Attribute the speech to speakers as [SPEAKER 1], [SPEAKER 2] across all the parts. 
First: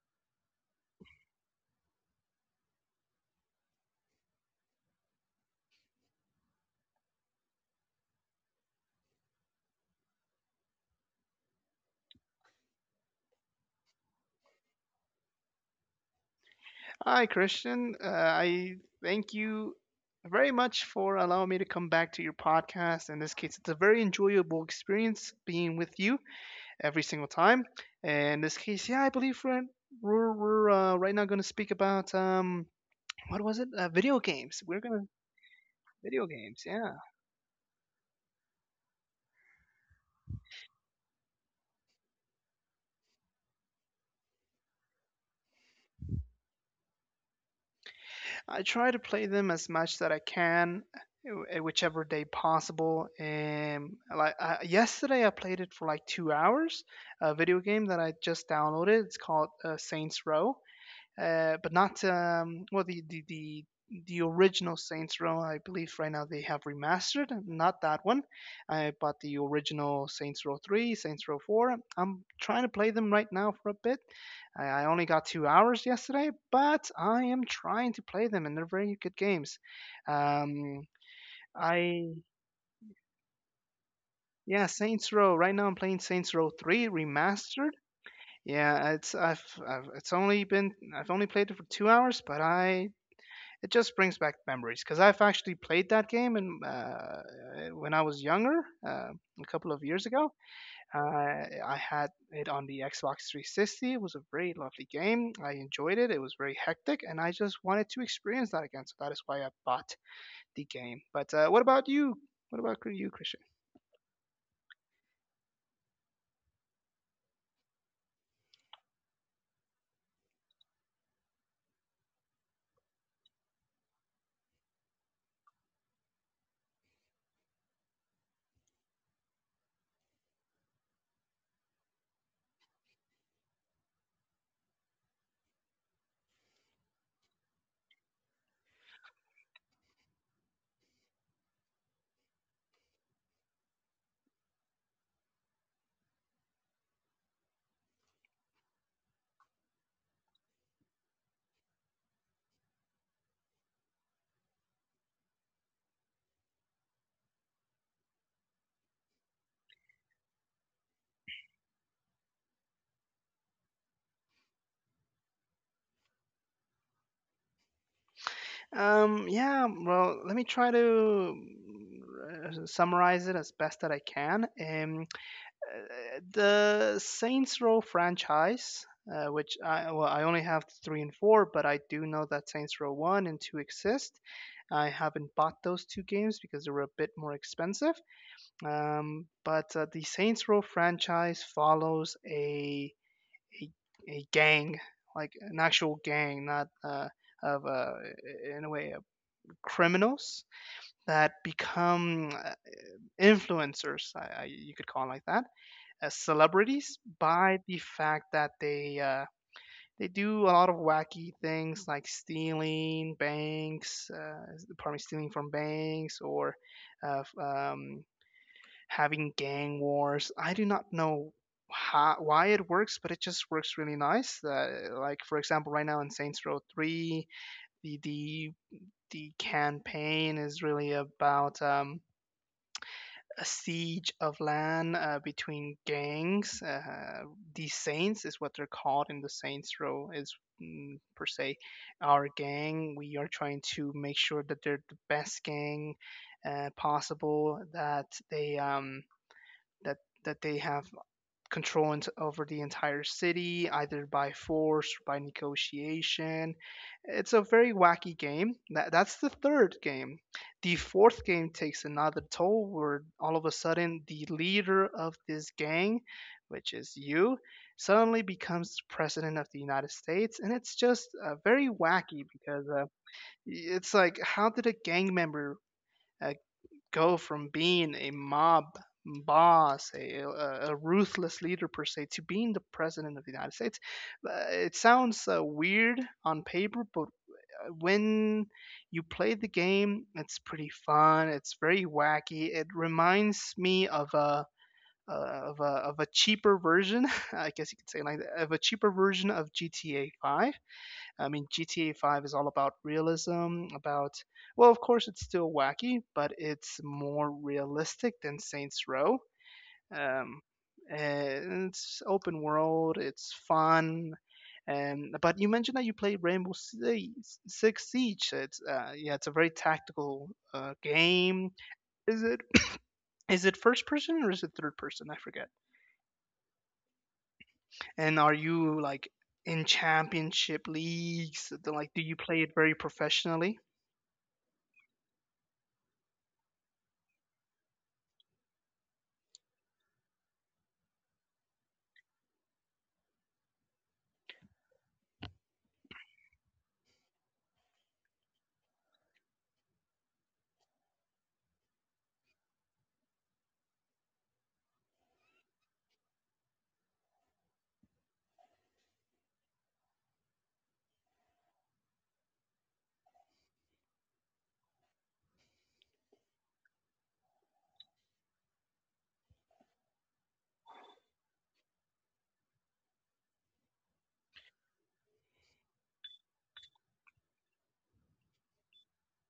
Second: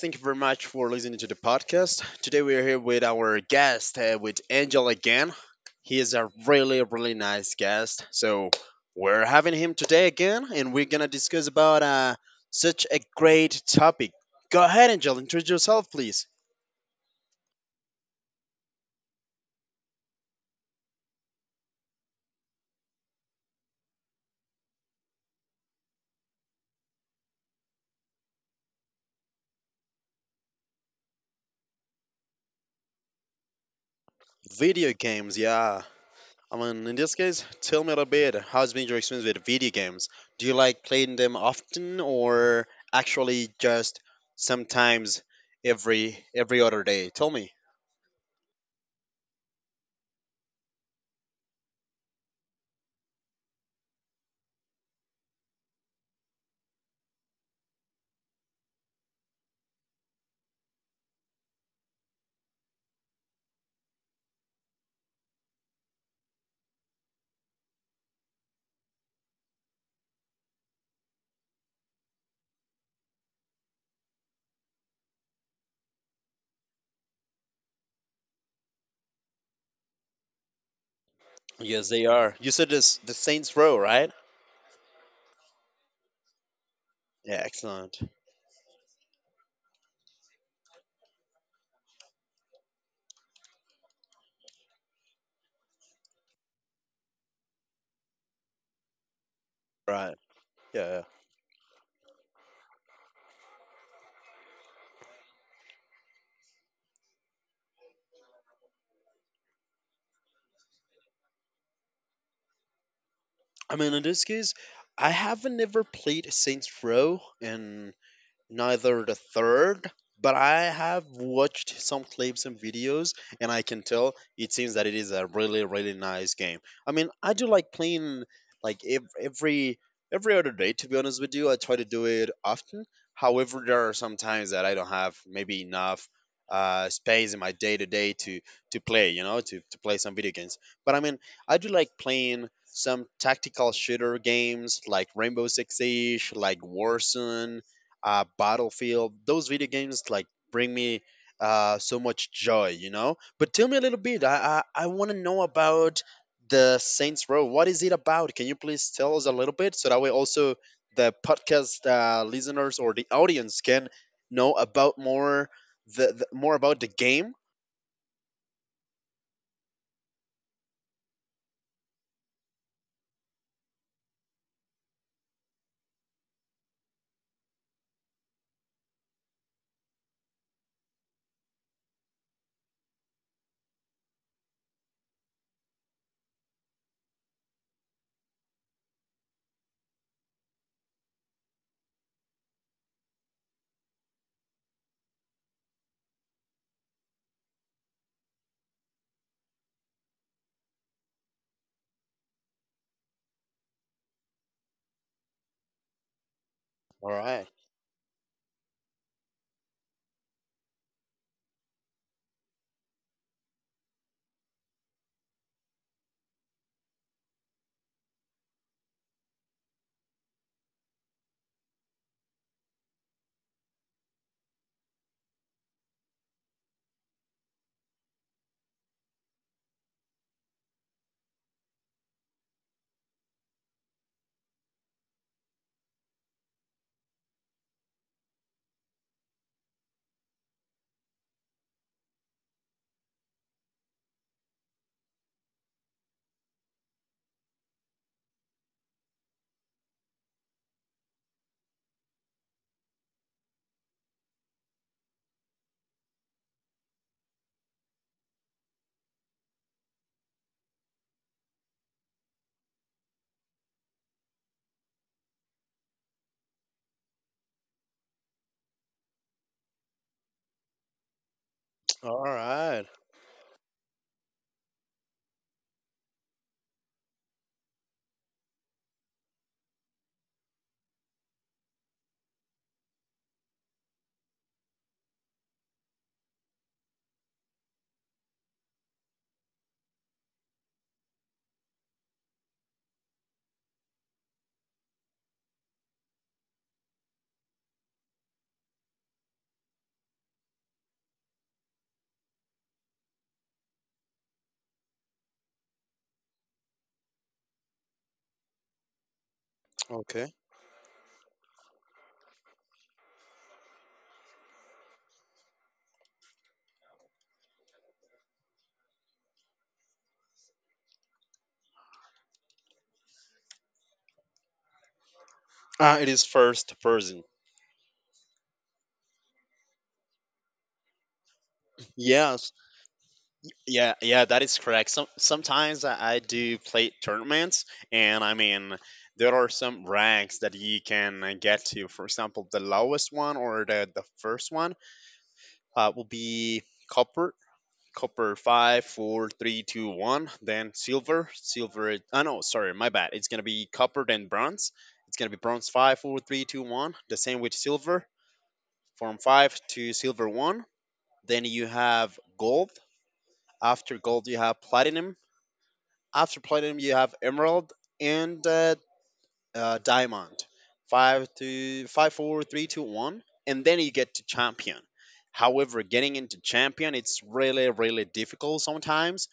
[SPEAKER 1] Thank you very much for listening to the podcast. Today, we are here with our guest, with Angel again. He is a really, really nice guest. So, we're having him today again, and we're going to discuss about such a great topic. Go ahead, Angel. Introduce yourself, please.
[SPEAKER 2] Hi, Christian. I thank you very much for allowing me to come back to your podcast. In this case, it's a very enjoyable experience being with you every single time. And in this case, yeah, I believe we're right now going to speak about what was it? Video games. We're
[SPEAKER 1] Video
[SPEAKER 2] gonna
[SPEAKER 1] games, yeah.
[SPEAKER 2] video games.
[SPEAKER 1] Mean,
[SPEAKER 2] Yeah.
[SPEAKER 1] in this case, tell me a little bit. How's been your experience with video games? Do you like playing them often, or actually just sometimes every other day? Tell me.
[SPEAKER 2] I try to play them as much that I can, whichever day possible. And like yesterday, I played it for like 2 hours. A video game that I just downloaded. It's called Saints Row but not, the original Saints Row. I believe right now they have remastered, not that one. I bought the original Saints Row 3, Saints Row 4. I'm trying to play them right now for a bit. I only got 2 hours yesterday, but I am trying to play them, and they're very good games. Um,
[SPEAKER 1] Yes, they
[SPEAKER 2] I
[SPEAKER 1] are. You said this the Saints Row, right?
[SPEAKER 2] Yeah, Saints Row. Right now I'm playing Saints Row 3
[SPEAKER 1] Yeah,
[SPEAKER 2] remastered.
[SPEAKER 1] excellent.
[SPEAKER 2] Yeah, it's I've it's only been I've only played it for 2 hours, but I it just brings back memories because I've actually played that game and, when I was younger, uh, a couple of years
[SPEAKER 1] Right.
[SPEAKER 2] ago,
[SPEAKER 1] Yeah.
[SPEAKER 2] I had it on the Xbox 360. It was a very lovely game. I enjoyed it. It was very hectic, and I just wanted to experience that again. So that is why I bought the game. But what about you? What about you, Christian?
[SPEAKER 1] I mean, in this case, I haven't ever played Saints Row, and neither the third, but I have watched some clips and videos, and I can tell it seems that it is a really really nice game. I mean, I do like playing like every every other day. To be honest with you, I try to do it often. However, there are some times that I don't have maybe enough space in my day to day to play. You know, to play some video games. But I mean, I do like playing some tactical shooter games like Rainbow Six Siege, like Warzone, Battlefield. Those video games like bring me so much joy, you know. But tell me a little bit. I want to know about the Saints Row. What is it about? Can you please tell us a little bit so that way also the podcast listeners or the audience can know about more the more about the game.
[SPEAKER 2] Yeah, well, let me try to summarize it as best that I can. The Saints Row franchise, which I only have three and four, but I do know that Saints Row one and two exist. I haven't bought those two games because they were a bit more expensive. But The Saints Row franchise follows a, a gang, like an actual gang, not of in a way of criminals that become influencers. You could call it like that, as celebrities
[SPEAKER 1] All right.
[SPEAKER 2] by the fact that they do a lot of wacky things like stealing banks, pardon me, stealing from banks or uh, um, having gang wars. I do not know how, why it works, but it just works really nice. Like for example, right now in Saints Row Three, the the the campaign is really about a siege of land between gangs. These saints is what they're called in the Saints Row is, per se, our gang. We are trying to make sure that they're the best gang possible. That that they have control over the entire city, either by force or by negotiation. It's a very wacky game. That's the third game. The fourth game takes another toll where all of a sudden the leader of this gang, which is you, suddenly becomes president of the United States. And it's just very
[SPEAKER 1] All
[SPEAKER 2] wacky because,
[SPEAKER 1] right.
[SPEAKER 2] it's like, how did a gang member? Uh, Go from being a mob boss, a ruthless leader per se, to being the president of the United States. It sounds weird on paper, but when you play the game, it's pretty fun. It's very wacky. It reminds me of a of a of a cheaper version, I guess you could say, like of a cheaper version of GTA 5. I mean, GTA 5 is all about realism, about, well, of course, it's still wacky, but it's more realistic than Saints Row.
[SPEAKER 1] Okay.
[SPEAKER 2] Um, and it's open world, it's fun. And, but you mentioned that you played Six Siege. It's, yeah, it's a very tactical game. Is it is it first person or is it third person? I forget.
[SPEAKER 1] Ah, it is first person.
[SPEAKER 2] And are you like in championship leagues? Like, do you
[SPEAKER 1] Yeah.
[SPEAKER 2] play it very professionally?
[SPEAKER 1] Yeah, yeah, that is correct. Sometimes I do play tournaments, and I mean there are some ranks that you can get to. For example, the lowest one or the first one will be copper, copper five, four, three, two, one. Then silver, Oh no, sorry, my bad. It's gonna be copper then bronze. It's gonna be bronze five, four, three, two, one. The same with silver, from five to silver one. Then you have gold. After gold, you have platinum. After platinum, you have emerald and diamond. Five to five, four, three, two, one, and then you get to champion. However, getting into champion, it's really, really difficult sometimes,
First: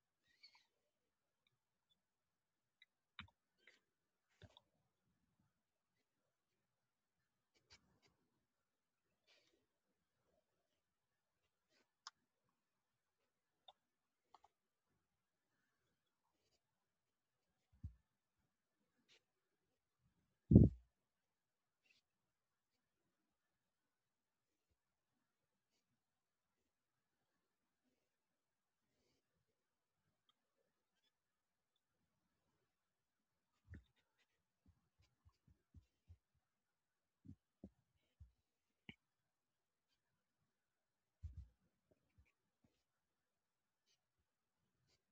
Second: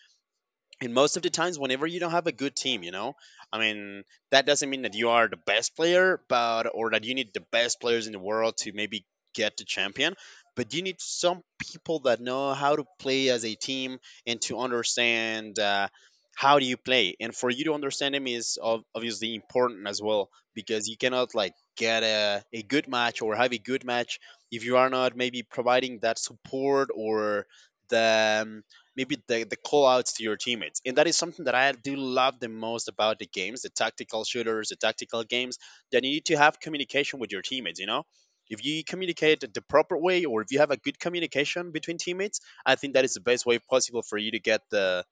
[SPEAKER 1] and most of the times whenever you don't have a good team, you know, I mean, that doesn't mean that you are the best player but or that you need the best players in the world to maybe get the champion, but you need some people that know how to play as a team and to understand how do you play, and for you to understand them is obviously important as well, because you cannot like get a good match or have a good match if you are not maybe providing that support or the maybe the call outs to your teammates. And that is something that I do love the most about the games, the tactical shooters, the tactical games, that you need to have communication with your teammates, you know? If you communicate the proper way or if you have a good communication between teammates, I think that is the best way possible for you to get the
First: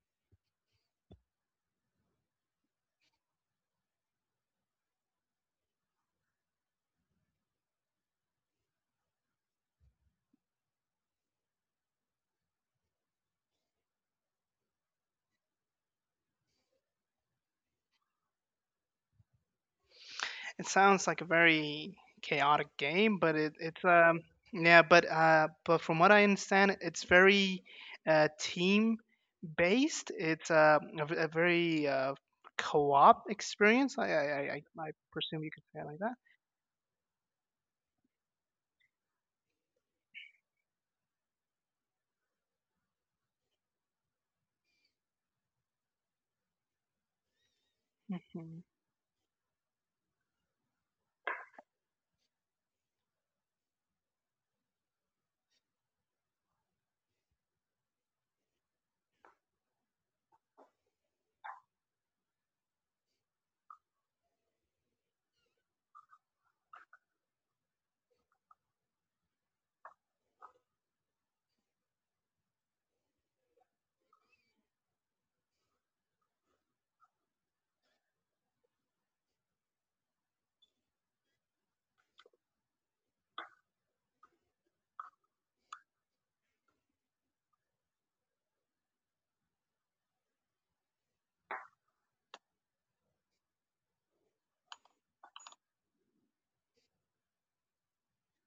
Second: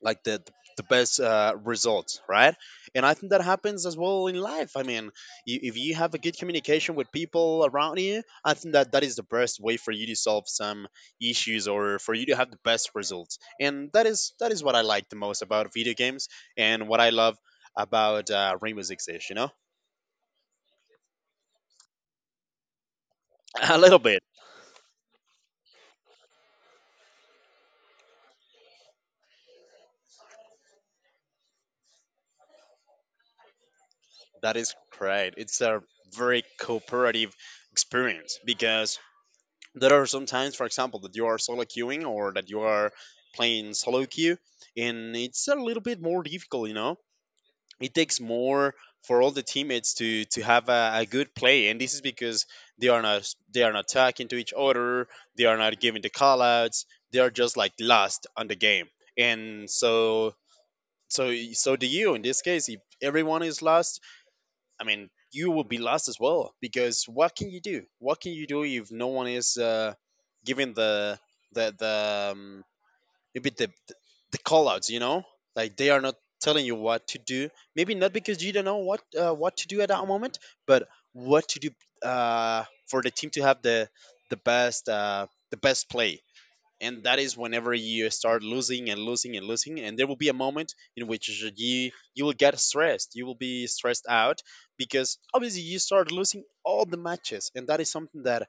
[SPEAKER 1] like the the best results, right? And I think that happens as well in life. I mean, you, if you have a good communication with people around you, I think that that is the best way for you to solve some issues or for you to have the best results. And that is what I like the most about video games and what I love about Rainbow Six Siege. You know,
[SPEAKER 2] It sounds like a very chaotic game, but it,
[SPEAKER 1] a
[SPEAKER 2] it's
[SPEAKER 1] little
[SPEAKER 2] um
[SPEAKER 1] bit.
[SPEAKER 2] yeah, but but from what I understand, it's very team based. It's, a v- a very co-op experience. I I I,
[SPEAKER 1] That
[SPEAKER 2] I
[SPEAKER 1] is
[SPEAKER 2] I
[SPEAKER 1] great.
[SPEAKER 2] presume you
[SPEAKER 1] It's
[SPEAKER 2] could say
[SPEAKER 1] a
[SPEAKER 2] it like that.
[SPEAKER 1] very cooperative experience because there are some times, for example, that you are solo queuing or that you are playing solo queue, and it's a little bit more difficult, you know? It takes
[SPEAKER 2] hmm
[SPEAKER 1] more for all the teammates to have a good play, and this is because they are not they are not talking to each other, they are not giving the callouts, they are just like lost on the game, and so do you in this case. If everyone is lost, I mean, you will be lost as well because what can you do? What can you do if no one is giving the maybe the call outs? You know, like they are not telling you what to do. Maybe not because you don't know what to do at that moment, but what to do for the team to have the best the best play, and that is whenever you start losing and losing and losing, and there will be a moment in which you will get stressed, you will be stressed out, because obviously you start losing all the matches, and that is something that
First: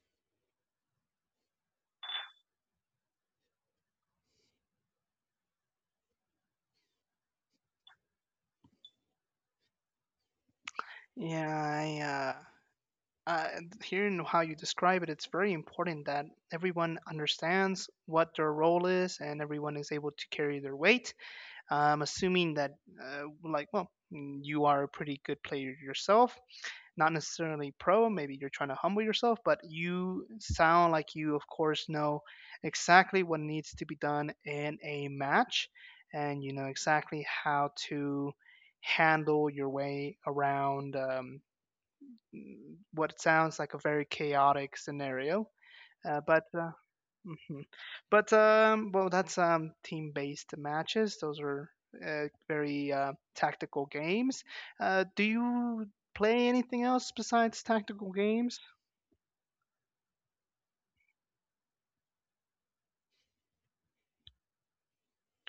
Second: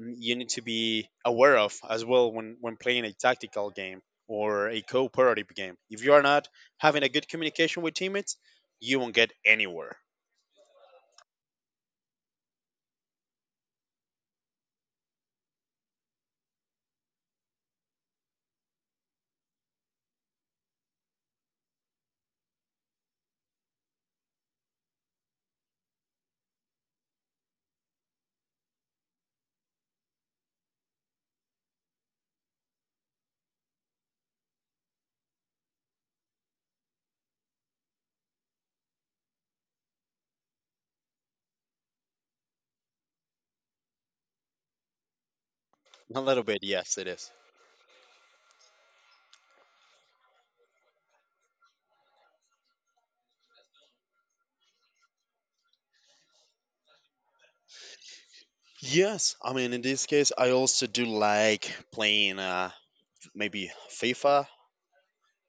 [SPEAKER 1] you need to be aware of as well when playing a tactical game or a cooperative game. If you are not having a good communication with teammates, you won't get anywhere.
[SPEAKER 2] Yeah, I uh hearing how you describe it, it's very important that everyone understands what their role is, and everyone is able to carry their weight. I'm assuming that, like, well, you are a pretty good player yourself, not necessarily pro. Maybe you're trying to humble yourself, but you sound like you, of course, know exactly what needs to be done in a match, and you know exactly how to handle your way around what sounds like a very chaotic scenario.
[SPEAKER 1] A little
[SPEAKER 2] But
[SPEAKER 1] bit, yes, it is.
[SPEAKER 2] hmm But well, that's, team-based matches. Those are very tactical games. Do you play anything else besides tactical games?
[SPEAKER 1] Yes, I mean in this case, I also do like playing maybe FIFA,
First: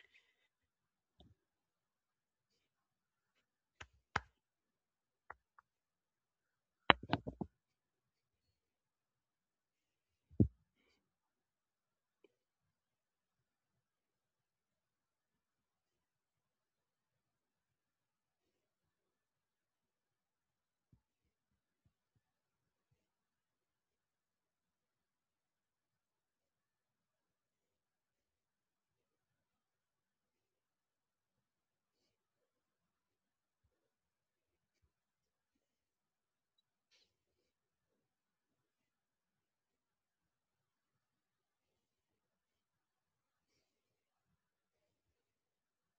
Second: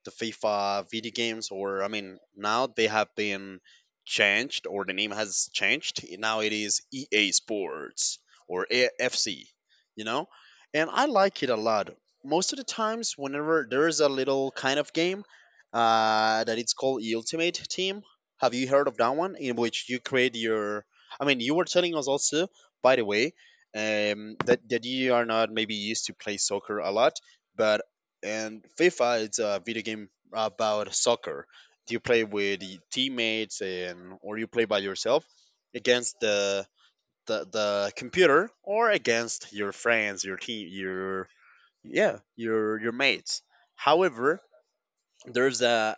[SPEAKER 1] the FIFA video games, or I mean, now they have been changed, or the name has changed. Now it is EA Sports or AFC, you know, and I like it a lot. Most of the times, whenever there is a little kind of game that it's called E Ultimate Team, have you heard of that one? In which you create your, I mean, you were telling us also, by the way, that that you are not maybe used to play soccer a lot, but, and FIFA is a video game about soccer. You play with y- teammates and or you play by yourself against the computer or against your friends, your team, your, yeah, your mates. However, there's a,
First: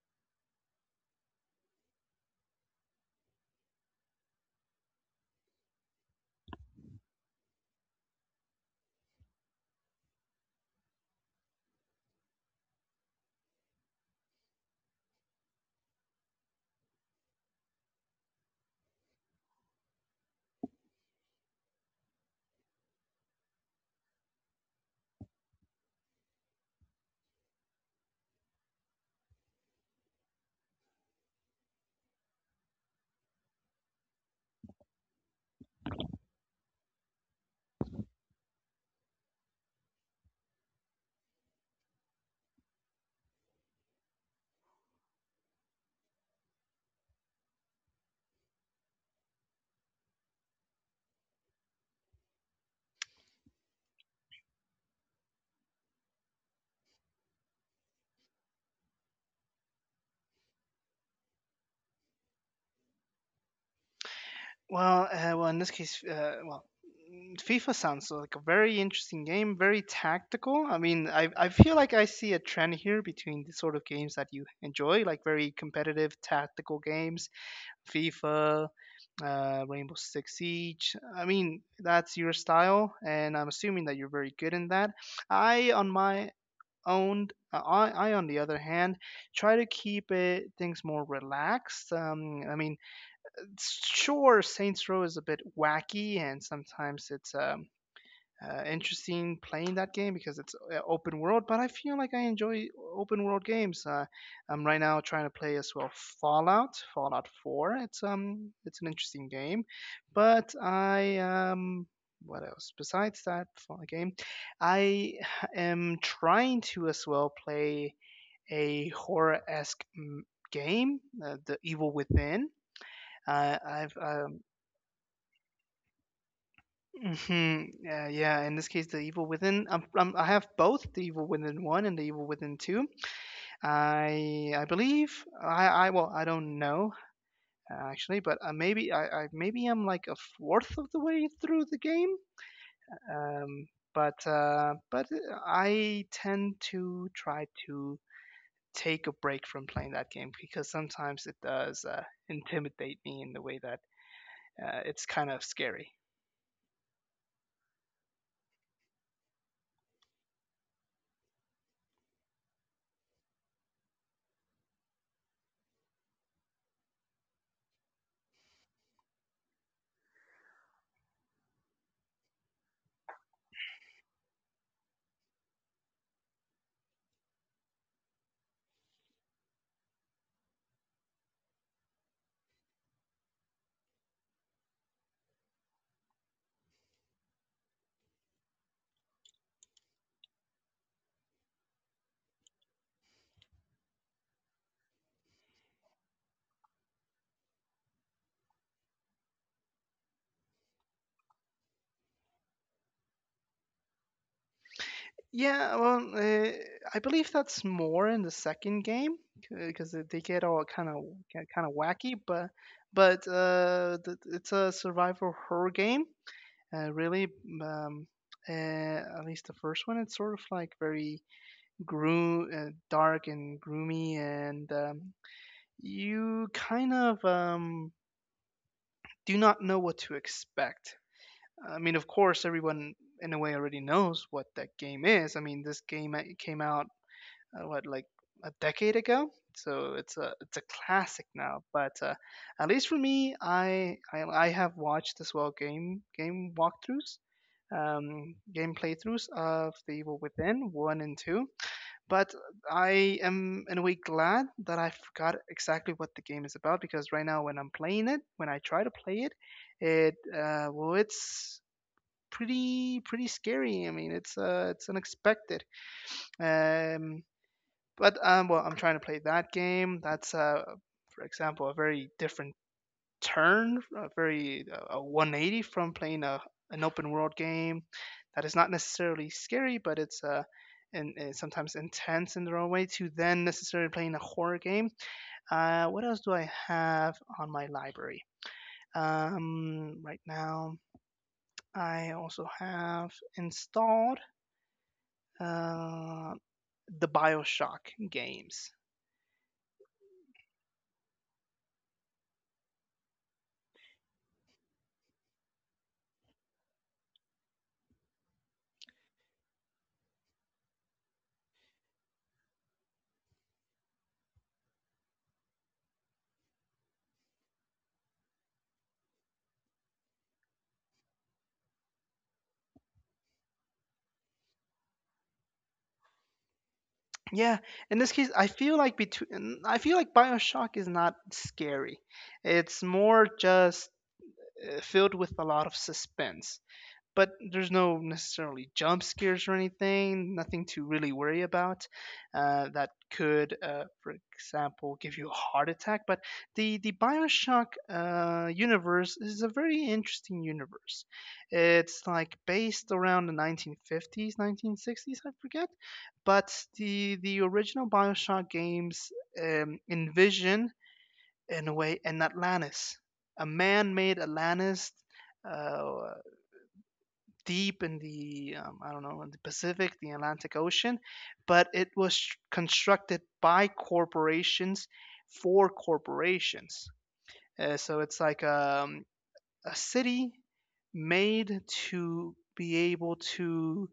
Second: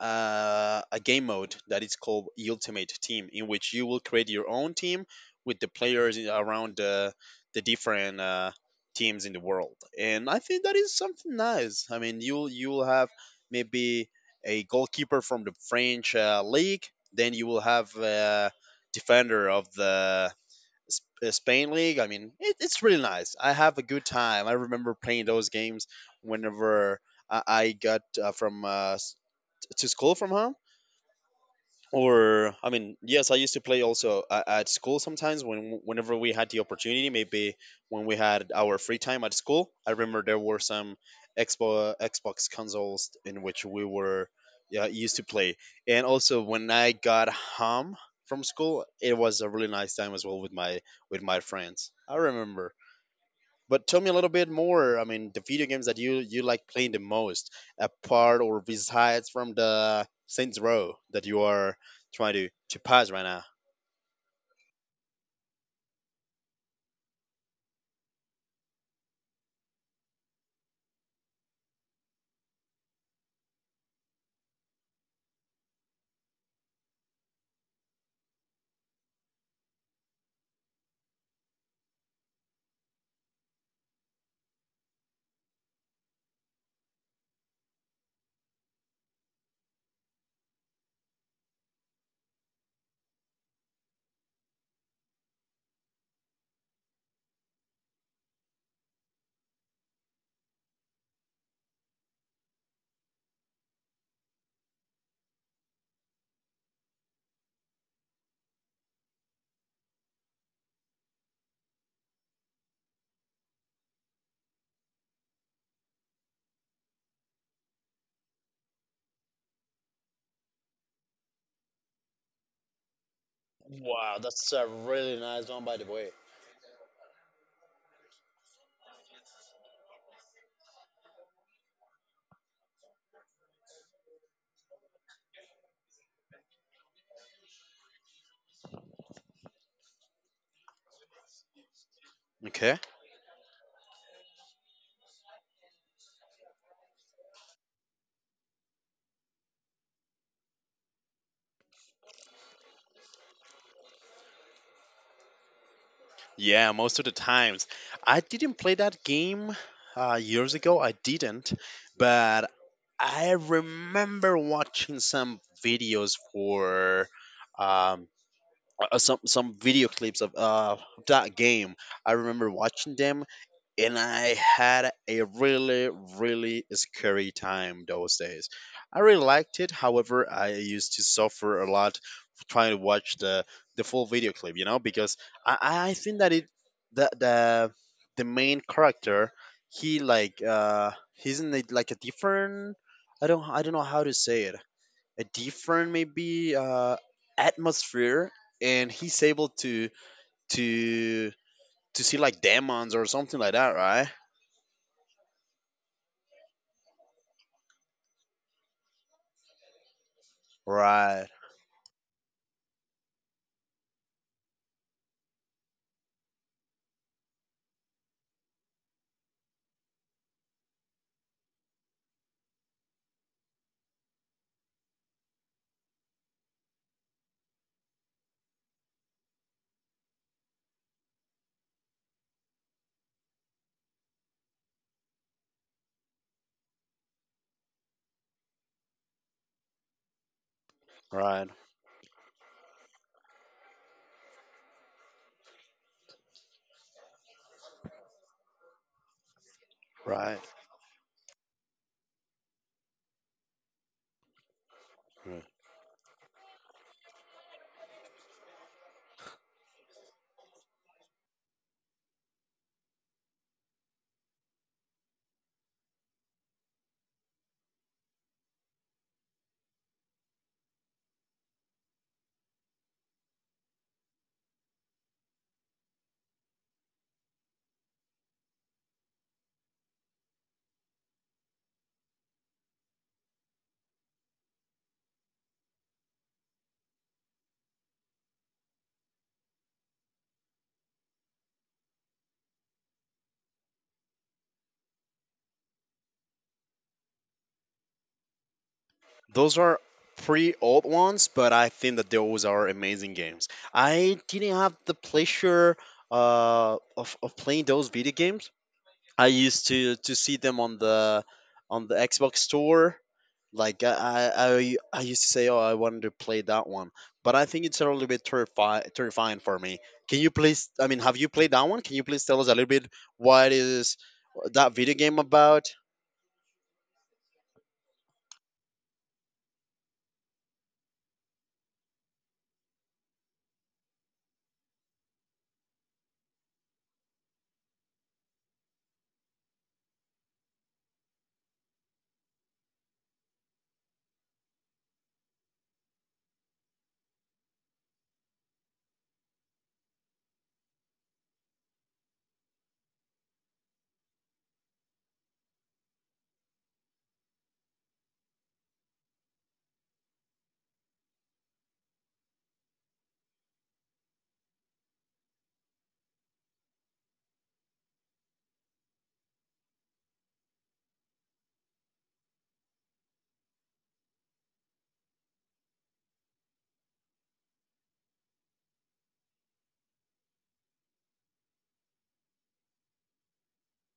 [SPEAKER 1] a a game mode that is called Ultimate Team, in which you will create your own team with the players in- around the different teams in the world. And I think that is something nice. I mean, you'll have maybe a goalkeeper from the French league, then you will have a defender of the Spain league. I mean, it, it's really nice. I have a good time. I remember playing those games whenever I got from to school from home. Or I mean yes, I used to play also at school sometimes when whenever we had the opportunity, maybe when we had our free time at school. I remember there were some Xbox consoles in which we were, yeah, used to play. And also when I got home from school, it was a really nice time as well with my friends, I remember. But tell me a little bit more. I mean, the video games that you like playing the most, apart or besides from the Saints Row that you are trying to pass right now.
[SPEAKER 2] Well, in this case, FIFA sounds like a very interesting game, very tactical. I mean, I feel like I see a trend here between the sort of games that you enjoy, like very competitive tactical games, FIFA, Rainbow Six Siege. I mean, that's your style, and I'm assuming that you're very good in that. I, on my own, I on the other hand, try to keep it things more relaxed. I mean, sure, Saints Row is a bit wacky, and sometimes it's interesting playing that game because it's, open world. But I feel like I enjoy open world games. I'm right now trying to play as well Fallout, Fallout 4. It's an interesting game, but I what else besides that Fallout game? I am trying to as well play a horror esque game, The Evil Within. I've
[SPEAKER 1] Wow, that's a really nice one, by the way.
[SPEAKER 2] hmm Yeah, yeah. In this case, the Evil Within. I have both the Evil Within one and the Evil Within two. I believe I well I don't know actually, but maybe I maybe I'm like a fourth of the way through the game.
[SPEAKER 1] Okay.
[SPEAKER 2] Um, but I tend to try to take a break from playing that game because sometimes it does intimidate me in the way that it's kind of scary.
[SPEAKER 1] Yeah, most of the times. I didn't play that game years ago. I didn't, but I remember watching some videos for um, some video clips of that game. I remember watching them, and I had a really, really scary time those days. I really liked it. However, I used to suffer a lot trying to watch the full video clip, you know, because I think that it the the main character, he like he's in like a different, I don't know how to say it, a different maybe atmosphere, and he's able to to to see like demons or something like that, right?
[SPEAKER 2] Yeah, well, I believe that's more in the second game because they get all
[SPEAKER 1] Right,
[SPEAKER 2] kind of wacky, but it's a survival horror game. Uh, really, um, at least the first one, it's sort of like very dark and gloomy, and you kind of do not know what to expect. I mean, of course, everyone in a way already knows what that game is. I mean, this game came out, what, like a decade ago. So it's a classic
[SPEAKER 1] right,
[SPEAKER 2] now. But at least for me, I have watched as well game walkthroughs, game playthroughs of The Evil
[SPEAKER 1] right,
[SPEAKER 2] Within one and two. But I am in a way glad that I forgot
[SPEAKER 1] right.
[SPEAKER 2] exactly what the game is about because right now when I'm playing it, when I try to play it, well it's pretty scary. I mean it's unexpected. Um, but Well, I'm trying to play that game. That's, for example, a very different turn, a very, a 180 from playing a an open world game that is not necessarily scary, but it's and sometimes intense in their own way. To then necessarily playing a horror game. What else do I have on my library? Right now, I also have installed uh, the Bioshock games.
[SPEAKER 1] Those are pretty old ones, but I think that those are amazing games. I didn't have the pleasure of playing those video games. I used to see them on the Xbox store. Like I used to say, oh, I wanted to play that one, but I think it's a little bit terrifying for me. Can you please? I mean, have you played that one? Can you please tell us a little bit what is that video game about?
[SPEAKER 2] Yeah, in this case, I feel like BioShock is not scary. It's more just filled with a lot of suspense, but there's no necessarily jump scares or anything, nothing to really worry about that could, for example, give you a heart attack. But the Bioshock universe is a very interesting universe. It's like based around the 1950s, 1960s, I forget. But the original Bioshock games envision in a way an Atlantis, a man-made Atlantis, uh, deep in the, I don't know, in the Pacific, the Atlantic Ocean, but it was constructed by corporations for corporations. So it's like a city made to be able to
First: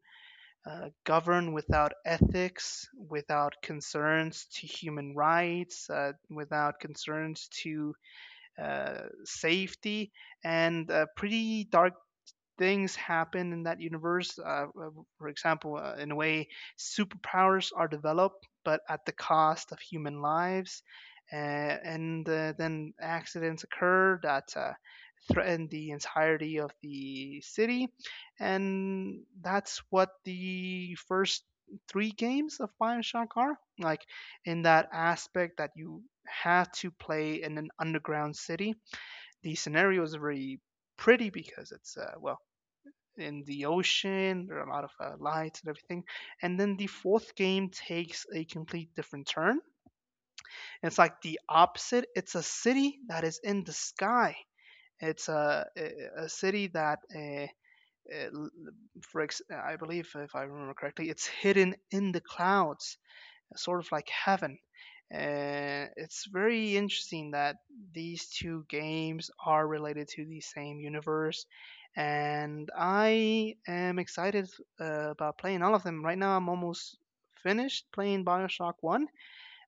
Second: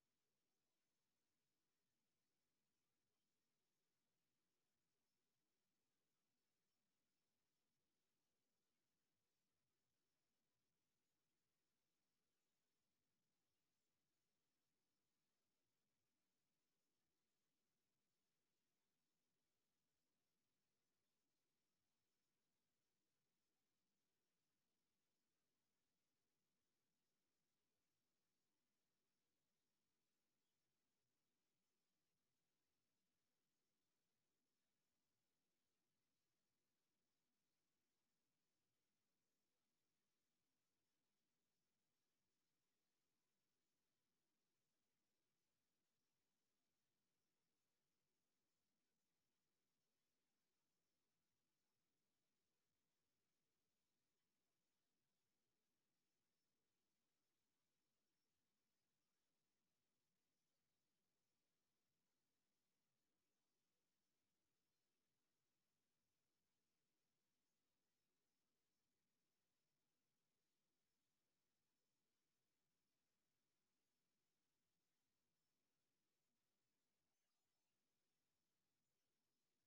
[SPEAKER 2] govern without ethics, without concerns to human rights, without concerns to safety, and a pretty dark things happen in that universe. For example, in a way, superpowers are developed, but at the cost of human lives. And Then accidents occur that threaten the entirety of the city. And that's what the first three games of Bioshock are like in that aspect, that you have to play in an underground city. The scenario is very pretty because it's well, in the ocean. There are a lot of lights and everything. And then the fourth game takes a complete different turn. It's like the opposite. It's a city that is in the sky. It's a city that... uh, I believe, if I remember correctly, it's hidden in the clouds, sort of like heaven. And it's very interesting that these two games are related to the same universe. And I am excited about playing all of them. Right now, I'm almost finished playing Bioshock 1.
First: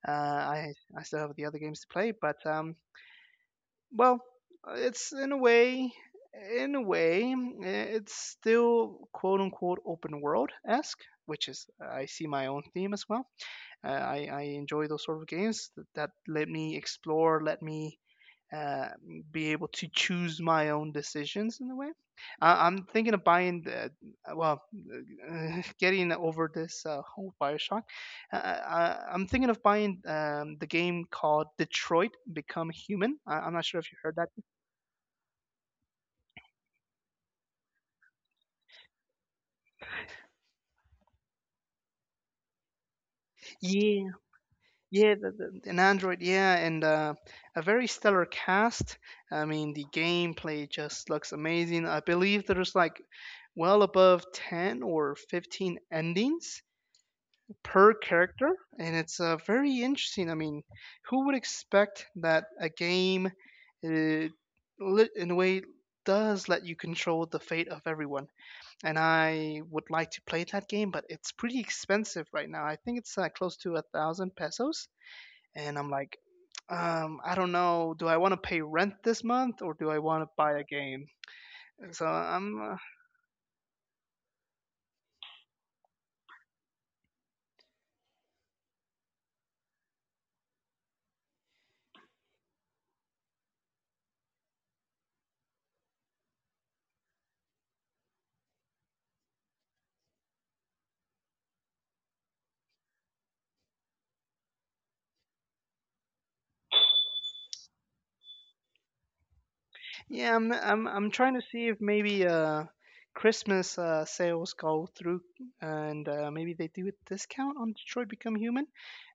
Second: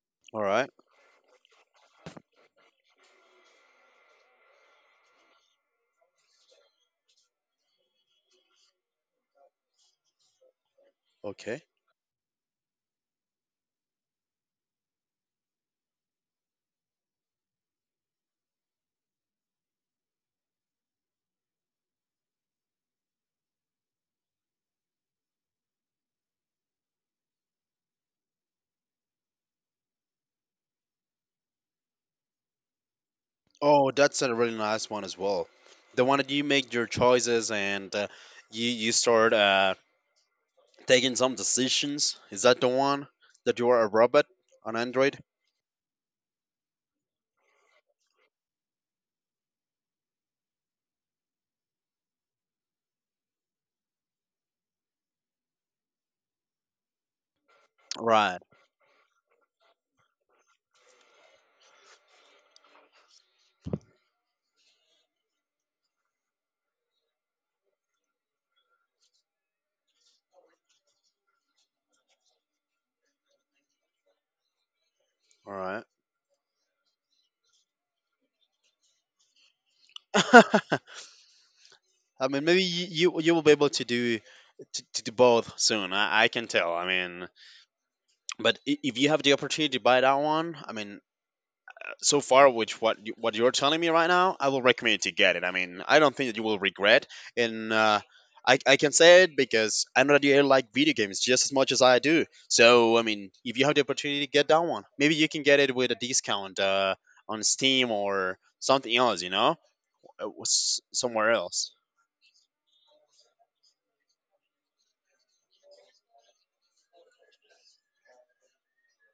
[SPEAKER 2] Uh,
[SPEAKER 1] All right.
[SPEAKER 2] I, I still have the other games to play, but well, it's in a way. In a way, it's still quote unquote open world esque, which
[SPEAKER 1] Okay.
[SPEAKER 2] is, I see my own theme as well. I enjoy those sort of games that let me explore, let me uh, be able to choose my own decisions in a way. I'm thinking of buying, the, well, getting over this whole Bioshock. I'm thinking of buying the game called Detroit Become Human. I'm not sure if
[SPEAKER 1] Oh,
[SPEAKER 2] you heard
[SPEAKER 1] that's
[SPEAKER 2] that.
[SPEAKER 1] a really nice one as well. The one that you make your choices and you you start taking some decisions. Is that the one that you are a
[SPEAKER 2] Yeah.
[SPEAKER 1] robot on
[SPEAKER 2] Yeah,
[SPEAKER 1] Android?
[SPEAKER 2] an Android, yeah, and a very stellar cast. I mean, the gameplay just looks amazing. I believe there's like well above 10 or 15 endings per
[SPEAKER 1] Right.
[SPEAKER 2] character, and it's very interesting. I mean, who would expect that a game, in a way, does let you control the fate of everyone? And I would like to play that game, but it's pretty expensive right now. I think it's close to a thousand pesos, and
[SPEAKER 1] All
[SPEAKER 2] I'm like, I don't know, do I want to pay rent this month or do I want to buy
[SPEAKER 1] right.
[SPEAKER 2] a game? So
[SPEAKER 1] I mean,
[SPEAKER 2] I'm
[SPEAKER 1] maybe you will be able to do both soon. I can tell. I mean, but if you have the opportunity to buy that one, I mean, so far what you're telling me right now, I will recommend to get it. I mean, I don't think that you will regret. And I can say it because I know that you like video games just as much as I do. So I mean, if you have the opportunity to get that one, maybe you can get it with a discount on Steam or something else. You know, Uh,
[SPEAKER 2] Yeah, I'm
[SPEAKER 1] s-
[SPEAKER 2] I'm I'm
[SPEAKER 1] Somewhere
[SPEAKER 2] trying to see
[SPEAKER 1] else.
[SPEAKER 2] if maybe Christmas sales go through, and maybe they do a discount on Detroit Become Human.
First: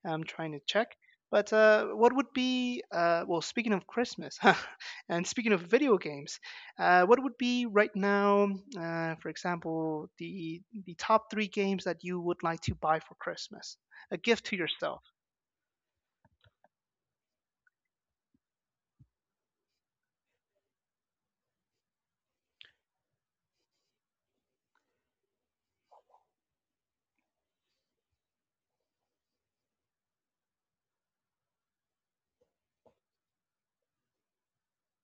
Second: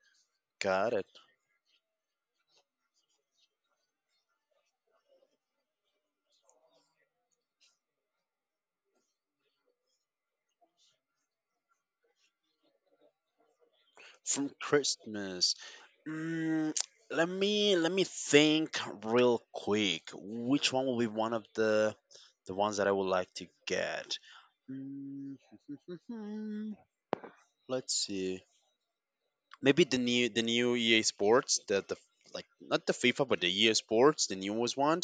[SPEAKER 2] I'm trying to check.
[SPEAKER 1] Got it.
[SPEAKER 2] But what would be well, speaking of Christmas and speaking of video games, what would be right now, for example, the top three games that you would like to buy for Christmas, a gift
[SPEAKER 1] From
[SPEAKER 2] to yourself?
[SPEAKER 1] Christmas. Mm. Let me think real quick. Which one will be one of the ones that I would like to get? Mm. Let's see. Maybe the new EA Sports the like not the FIFA but the EA Sports the newest one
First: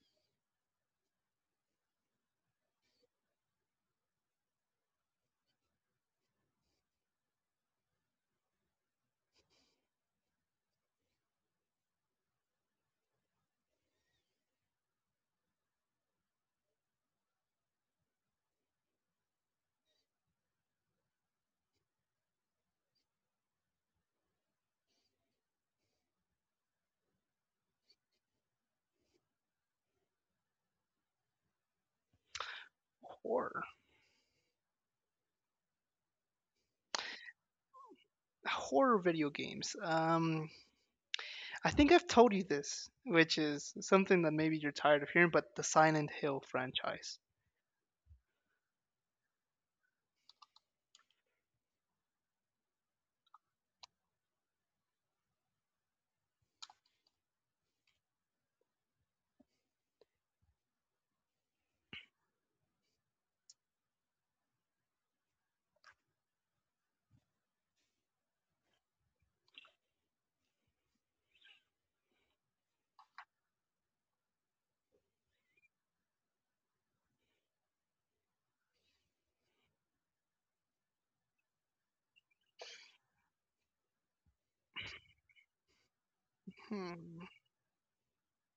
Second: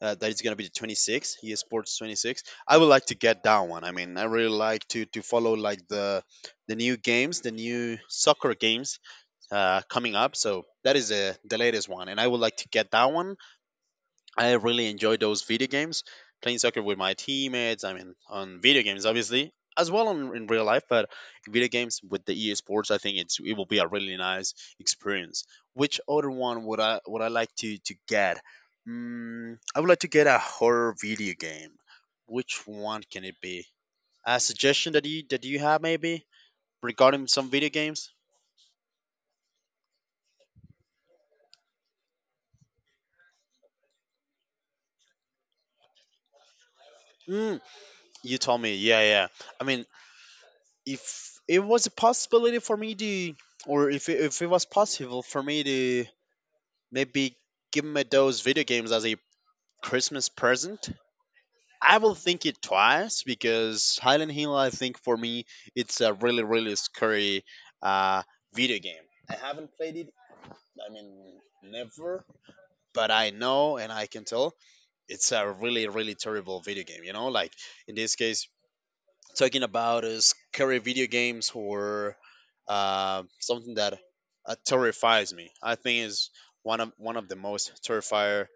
[SPEAKER 1] that is gonna be the 26 EA Sports 26. I would like to get that one. I mean, I really like to follow like the new games, the new soccer games coming up. So that is the latest one, and I would like to get that one. I really enjoy those video games, playing soccer with my teammates. I mean, on video games, obviously, as well on, in real life, but video games with the EA Sports, I think it will be a really nice experience. Which other one would I like to get? I would like to get a horror video game. Which one can it
[SPEAKER 2] Horror,
[SPEAKER 1] be? A suggestion that you have maybe regarding some video games?
[SPEAKER 2] horror video games. I think I've told you this, which is something that maybe you're tired of hearing, but the Silent Hill franchise.
[SPEAKER 1] Mm, you told me, yeah, yeah. I mean, if it was a possibility for me to, or if it was possible for me to maybe give me those video games as a Christmas present, I will think it twice because Highland Hill, I think for me, it's a really really scary uh, video game. I haven't played it. I mean, never. But I know and I can tell it's a really really terrible video game. You know, like in this case, talking about is scary video games or something that terrifies me. I think is one
[SPEAKER 2] Hmm.
[SPEAKER 1] of the most terrifier,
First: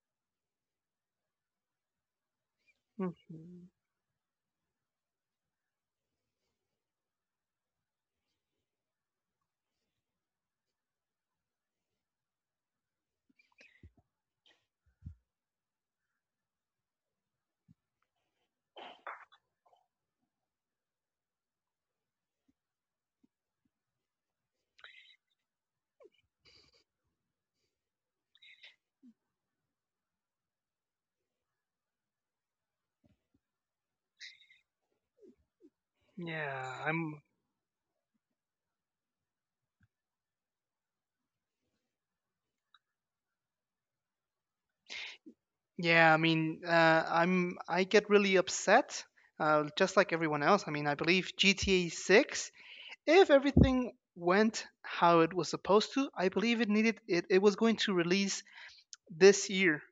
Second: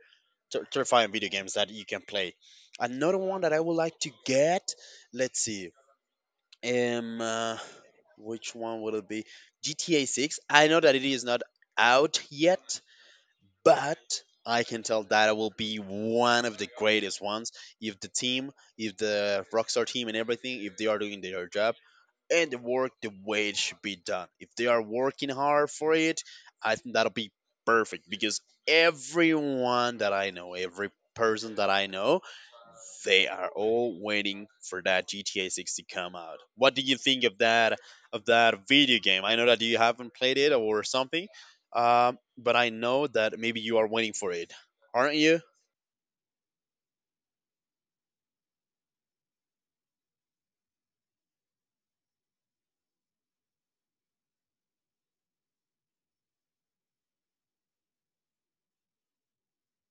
[SPEAKER 1] terrifying video games that you can play. Another one that I
[SPEAKER 2] Mhm.
[SPEAKER 1] would like to get. Let's see. Um, uh, which one would it be? GTA Six. I know that it is not out yet, but I can tell that it will be one of the greatest ones if if the Rockstar team and everything, if they are doing their job and they work the way it should be done. If they are working hard for it, I think that'll be perfect because everyone that I know, every person that I know, they are all waiting for that GTA 6 to come out. What
[SPEAKER 2] Yeah,
[SPEAKER 1] do you
[SPEAKER 2] I'm.
[SPEAKER 1] think of that video game? I know that you haven't played it or something, but I know that maybe you are waiting for it, aren't you?
[SPEAKER 2] Yeah, I mean, I'm. I get really upset, just like everyone else. I mean, I believe GTA Six, if everything went how it was supposed to, I believe it needed it. It was going to release this year.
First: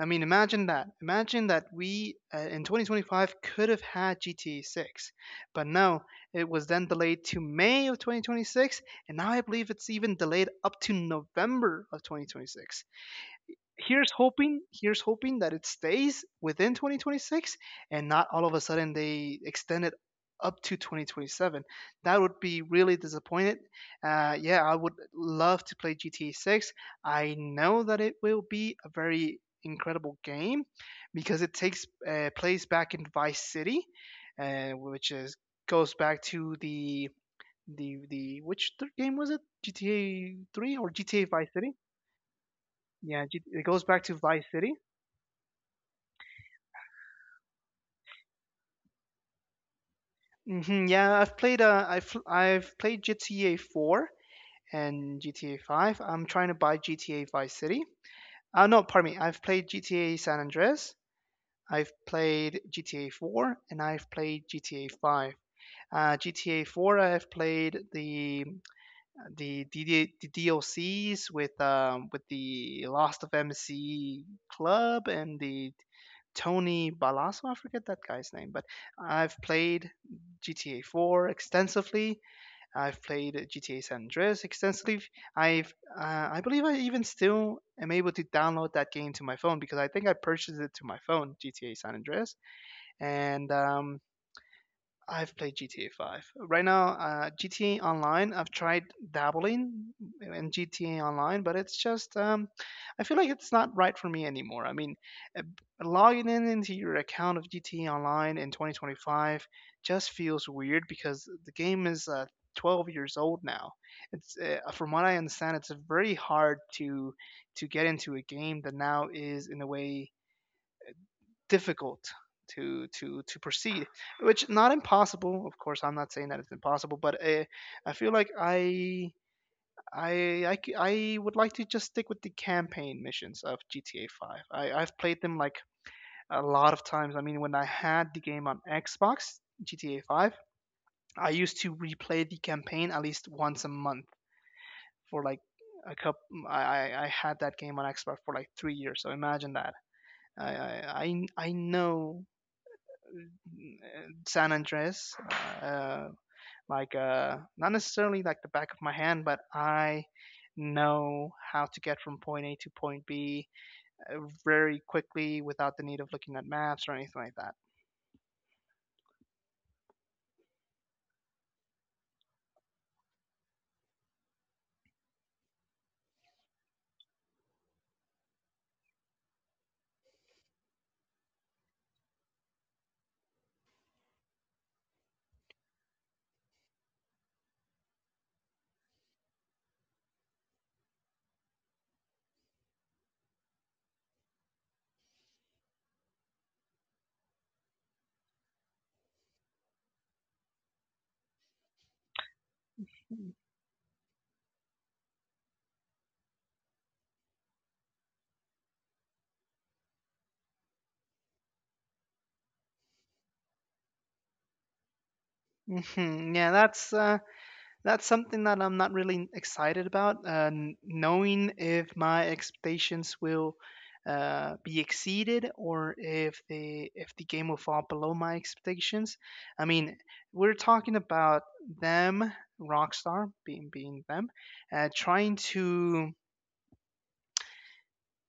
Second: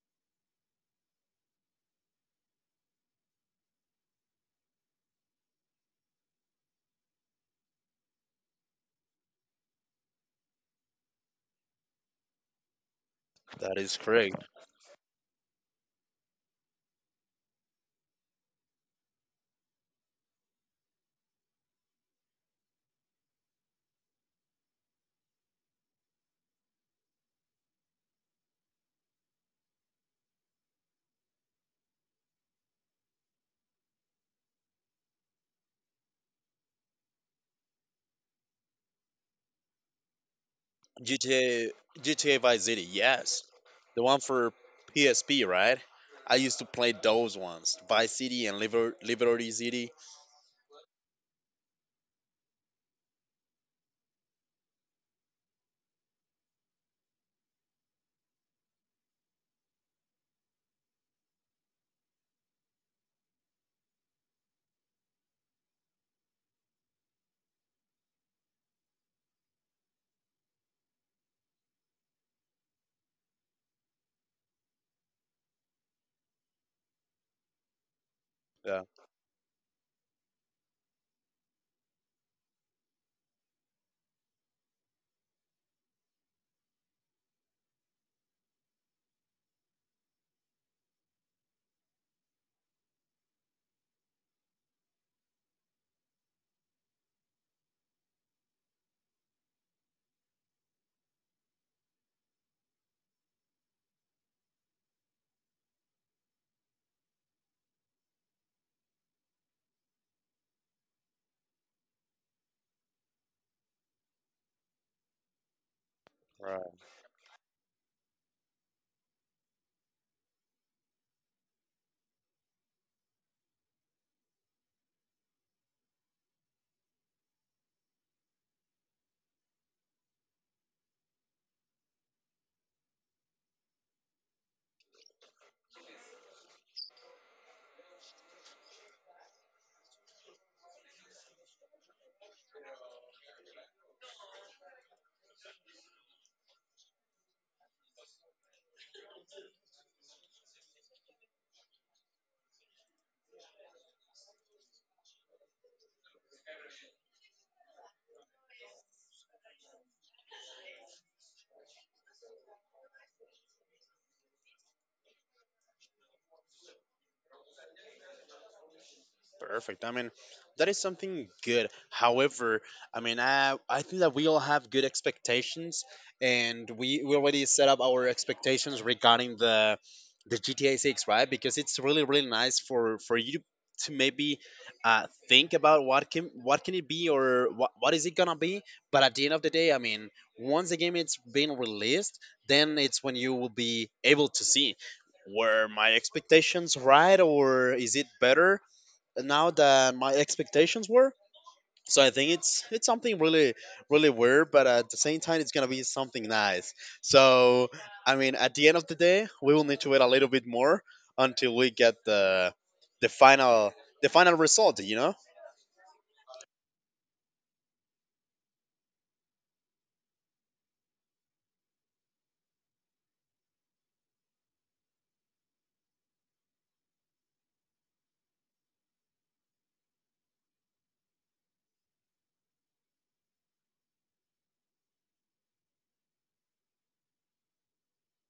[SPEAKER 2] I mean, imagine that. Imagine that we in 2025 could have had GTA 6, but no, it was then delayed to May of 2026, and now I believe it's even delayed up to November of 2026.
[SPEAKER 1] That is correct.
[SPEAKER 2] Here's hoping that it stays within 2026 and not all of a sudden they extend it up to 2027. That would be really disappointed. Yeah, I would love to play GTA 6. I know that it will be a very incredible game because it takes place back in Vice City, which is goes back to the the. Which game was it, GTA 3 or GTA Vice City?
[SPEAKER 1] GTA GTA Vice City,
[SPEAKER 2] Yeah,
[SPEAKER 1] yes.
[SPEAKER 2] it goes back
[SPEAKER 1] The
[SPEAKER 2] to
[SPEAKER 1] one
[SPEAKER 2] Vice
[SPEAKER 1] for
[SPEAKER 2] City.
[SPEAKER 1] PSP, right? I used to play those ones, Vice City and Liberty City.
[SPEAKER 2] Hmm, yeah, I've played I've played GTA 4 and GTA 5. I'm trying to buy GTA Vice City. No, pardon me. I've played GTA San Andreas. I've played GTA 4 and I've played GTA 5. GTA 4, I've played the the DD the DLCs with the Lost of MC Club and the Tony Balasso. I forget that guy's name, but
[SPEAKER 1] Yeah,
[SPEAKER 2] I've played GTA 4 extensively. I've played GTA San Andreas extensively. I've I believe I even still am able to download that game to my phone because I think I purchased it to my phone, GTA San Andreas, and I've played GTA 5. Right now, GTA Online, I've tried dabbling in GTA Online, but it's just, I feel like it's not right for me anymore. I mean, uh, logging in into your account of GTA Online in 2025 just feels weird because the game is 12 years old now. It's, from what I understand, it's very hard
[SPEAKER 1] right.
[SPEAKER 2] to get into a game that now is in a way difficult to proceed, which not impossible, of course. I'm not saying that it's impossible, but I feel like I c- I would like to just stick with the campaign missions of GTA 5. I've played them like a lot of times. I mean, when I had the game on Xbox, GTA 5, I used to replay the campaign at least once a month for like a cup. I, I had that game on Xbox for like 3 years. So imagine that. I know San Andres, uh, like not necessarily like the back of my hand, but I know how to get from point A to point B, uh, very quickly without the need of looking at maps or anything like that.
[SPEAKER 1] Perfect. I mean, that is something good. However, I mean, I think that we all have good expectations, and we already set up our expectations regarding the GTA Six, right? Because it's really really nice for you to maybe think about what can it be or what is it gonna be. But at the end of the day, I mean, once the game it's been released, then it's when you will be able to see were my expectations right or is it better now than my expectations were. So I think it's something really really weird, but at the same time it's gonna be something nice. So I mean, at the end of the day, we will need to wait a little bit more until we get the final the final result.
[SPEAKER 2] Hmm, yeah, that's something that I'm not really excited about. Knowing if my expectations will be exceeded or if the game will fall below my expectations. I mean, we're talking about them, Rockstar being them, trying to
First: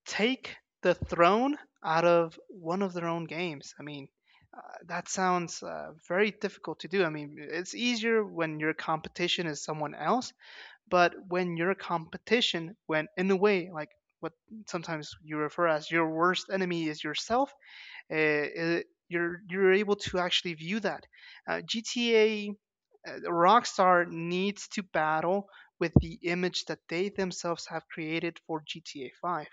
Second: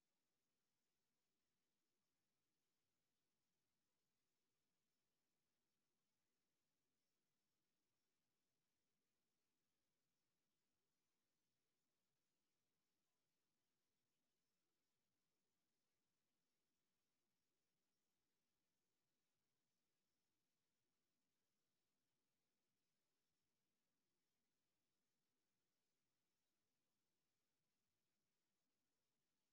[SPEAKER 2] take the throne out of one of their own games. I mean, uh, that sounds very difficult to do. I mean, it's easier when your competition is someone else, but when your competition, when in a way, like what sometimes you refer as your worst enemy is yourself, uh, uh, you're able to actually view that. Uh, GTA uh, Rockstar needs to battle with the image that they themselves have created for GTA 5.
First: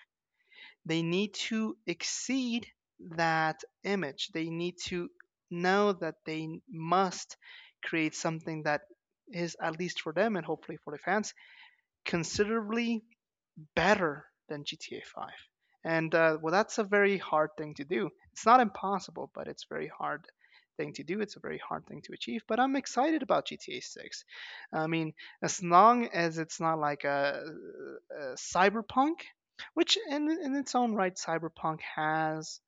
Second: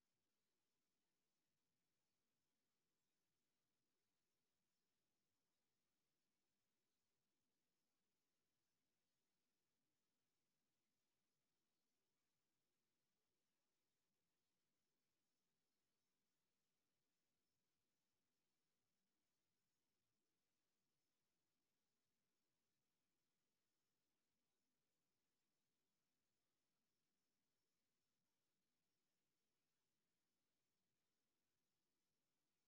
[SPEAKER 2] They need to exceed that image. They need to know that they must create something that is at least for them and hopefully for the fans considerably better than GTA 5. And well, that's a very hard thing to do. It's not impossible, but it's very hard thing to do. It's a very hard thing to achieve. But I'm excited about GTA 6. I mean, as long as it's not like a cyberpunk, which in, its own right, cyberpunk has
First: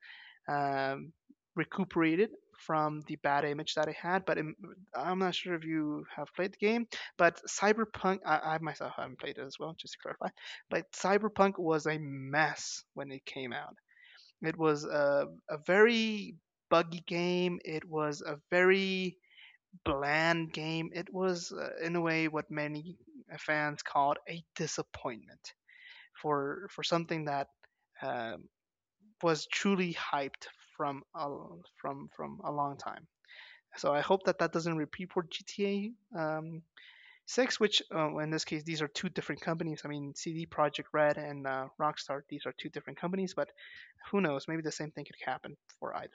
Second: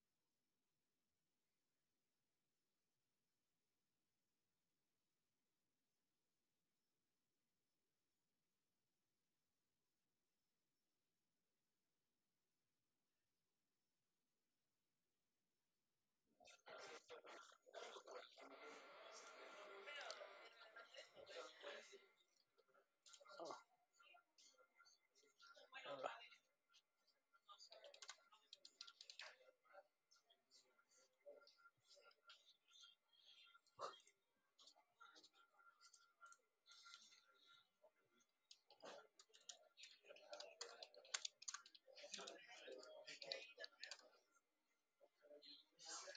[SPEAKER 2] um, recuperated from the bad image that it had. I'm not sure if you have played the game, but Cyberpunk, I myself haven't played it as well, just to clarify. But Cyberpunk was a mess when it came out. It was a very buggy game. It was a very bland game. It was, in a way, what many fans called a disappointment for something that um, was truly hyped from from a long time. So I hope that that doesn't repeat for GTA Six, which in this case these are two different companies. I mean, CD Projekt Red and Rockstar; these are two different companies, but who knows? Maybe the same thing could happen for either.